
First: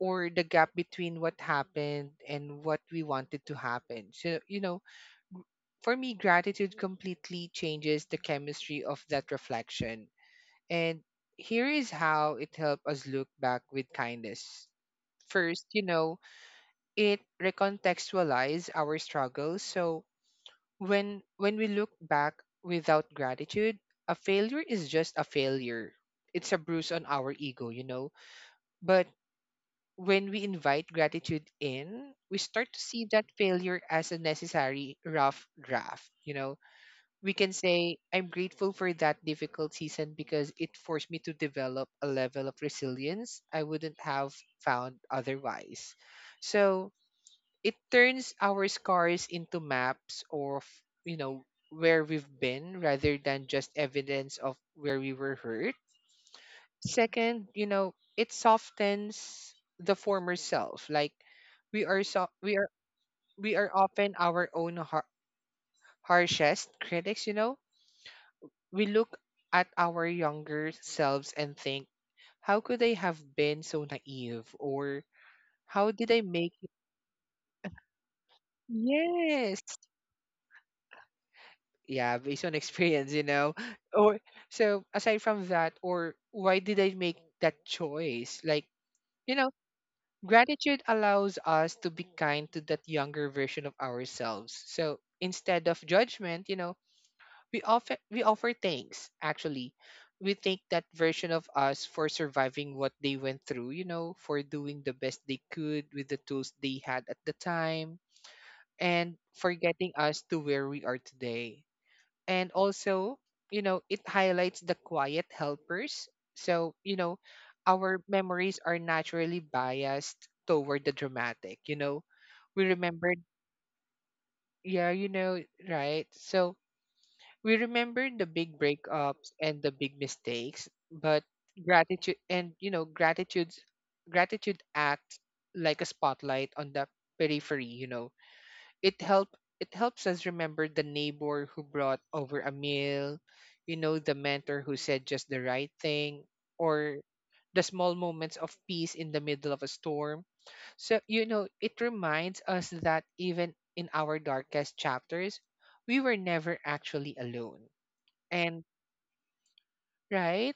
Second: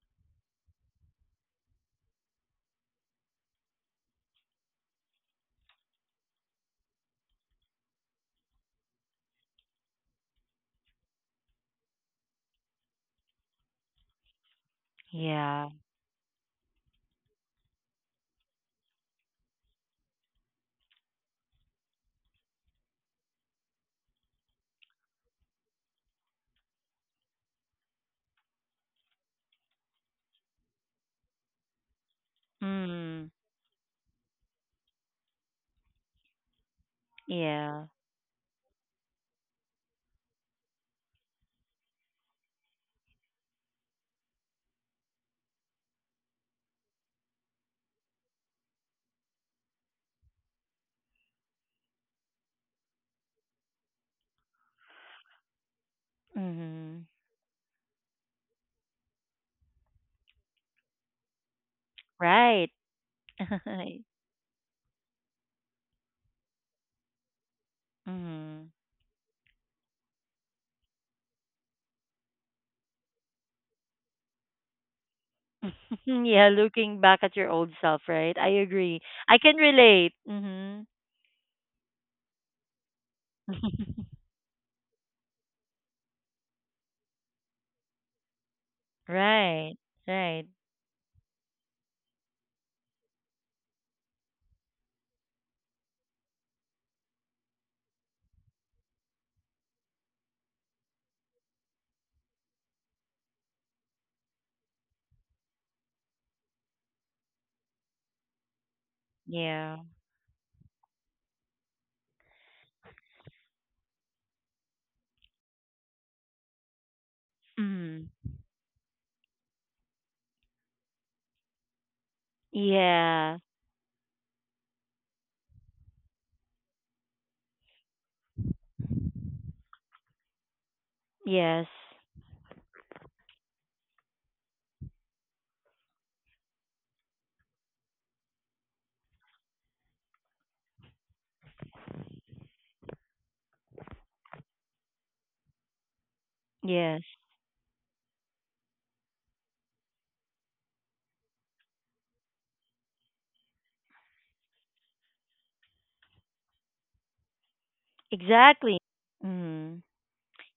B: or the gap between what happened and what we wanted to happen. So, for me, gratitude completely changes the chemistry of that reflection. And here is how it helped us look back with kindness. First,
A: Yeah.
B: it recontextualized our struggles. So when we look back without gratitude, a failure is just a failure. It's a bruise on our ego. But when we invite gratitude in, we start to see that
A: Mm.
B: failure as a necessary rough draft. We can
A: Yeah.
B: say, "I'm grateful for that difficult season because it forced me to develop a level of resilience I wouldn't have found otherwise." So it turns our scars into maps of, you know, where we've been rather than just evidence of where we were hurt.
A: Mhm.
B: Second, it softens the former self. Like, we are so
A: Right.
B: we are
A: (laughs)
B: often our own harshest critics, you know
A: mhm.
B: we look at our younger selves and think, "How could I have been so naive?" Or, "How
A: (laughs)
B: did I
A: yeah,
B: make it?"
A: looking back at your old self, right? I agree. I can
B: Yes.
A: relate. Mhm.
B: Yeah, based on (laughs) experience. Or
A: (laughs)
B: so aside from that, or why did I make that choice? Like, you know,
A: right. Right.
B: gratitude allows us to be kind to that younger version of ourselves. So instead of judgment, we offer thanks. Actually, we thank that version of us for surviving what they went through, for doing the best they could with the tools they had at the time, and for
A: Yeah.
B: getting us to where we are today. And also, it highlights the quiet helpers. So, our
A: Mm.
B: memories are naturally biased toward the dramatic, we remember,
A: Yeah.
B: yeah, right, so we remember the big breakups and the big mistakes. But
A: Yes.
B: gratitude and you know gratitude gratitude acts like a spotlight on the periphery. You know, it helps us remember the neighbor who brought over a meal, the mentor who said just the right thing,
A: Yes.
B: or the small moments of peace in the middle of a storm. So, it reminds us that even in our darkest chapters, we were never actually alone. And
A: Exactly. Mm.
B: right,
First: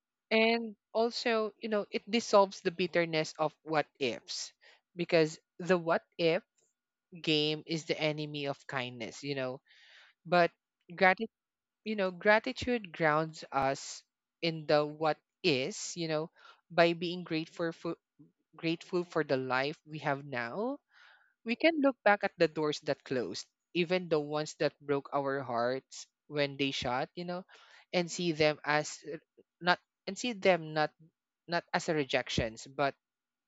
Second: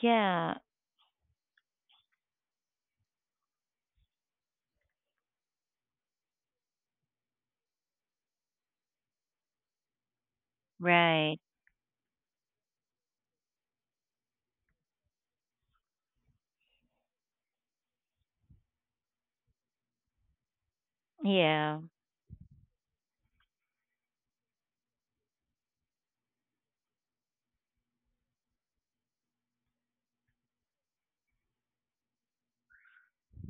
A: Yeah.
B: and also, it dissolves the bitterness of what ifs because the what if game is the enemy of kindness, but gratitude
A: Right.
B: you know gratitude grounds us in the what is, by being grateful for, the life we have now. We
A: Yeah.
B: can look back at the doors that closed, even the ones that broke our hearts when they shut, and not see them not as a rejections, but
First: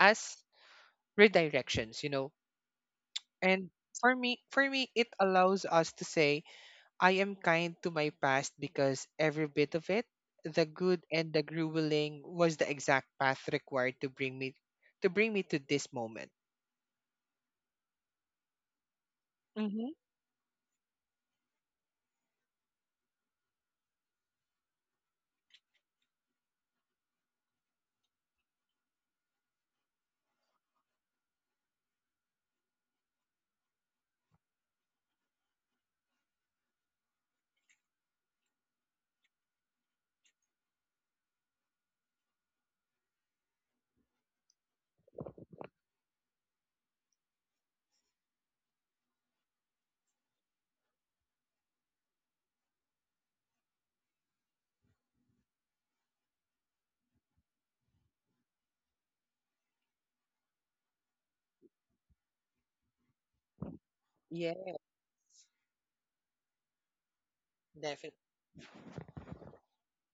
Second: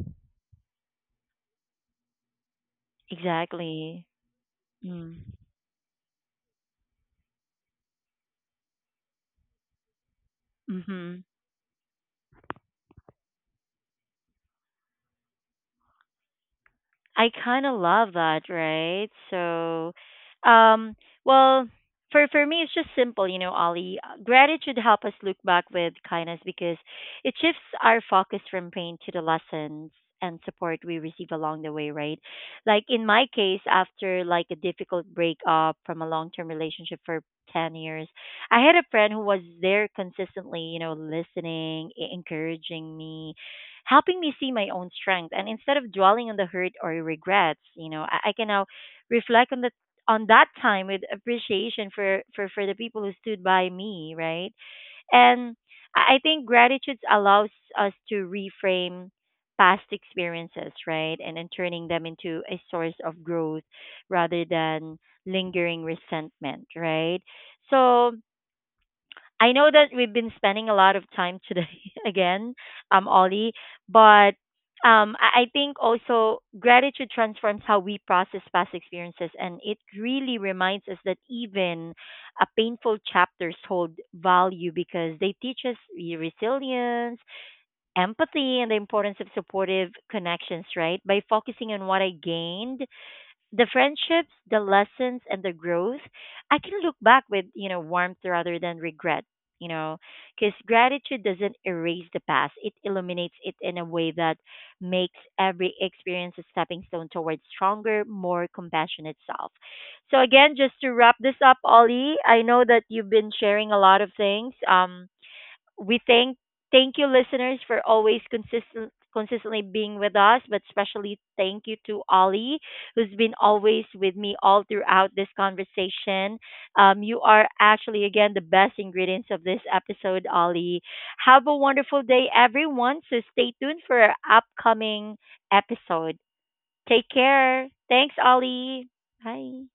B: as redirections. And
A: Exactly.
B: for me, it
A: Mm.
B: allows us to say, "I am kind to my past because every bit of it, the good
A: Mhm.
B: and the grueling, was the exact path required to bring me to this moment."
A: I kind of love that, right?
B: Mm-hmm.
A: So, um, well, for me, it's just simple, you know, Ollie. Uh, gratitude help us look back with kindness because it shifts our focus from pain to the lessons and support we receive along the way, right? Like in my case, after like a difficult breakup from a long term relationship for 10 years, I had a friend who was there consistently, you know, listening, e- encouraging me, helping me see my own strength. And instead of dwelling on the hurt or regrets, you know, I can now reflect on the on that time with appreciation for, for the people who stood by me, right? And I think gratitude allows us to reframe past experiences, right? And then turning them into a source of growth rather
B: Yeah,
A: than lingering resentment, right? So
B: definitely.
A: I know that we've been spending a lot of time today (laughs) again, Ollie, but I think also gratitude transforms how we process past experiences, and it really reminds us that even a painful chapters hold value because they teach us resilience, empathy, and the importance of supportive connections. Right? By focusing on what I gained, the friendships, the lessons, and the growth, I can look back with, you know, warmth rather than regret, you know, because gratitude doesn't erase the past. It illuminates it in a way that makes every experience a stepping stone towards stronger, more compassionate self. So again, just to wrap this up, Ollie, I know that you've been sharing a lot of things. We thank you listeners for always consistently being with us, but especially thank you to Ollie, who's been always with me all throughout this conversation. You are actually again the best ingredients of this episode, Ollie. Have a wonderful day, everyone. So stay tuned for our upcoming episode. Take care. Thanks, Ollie. Bye.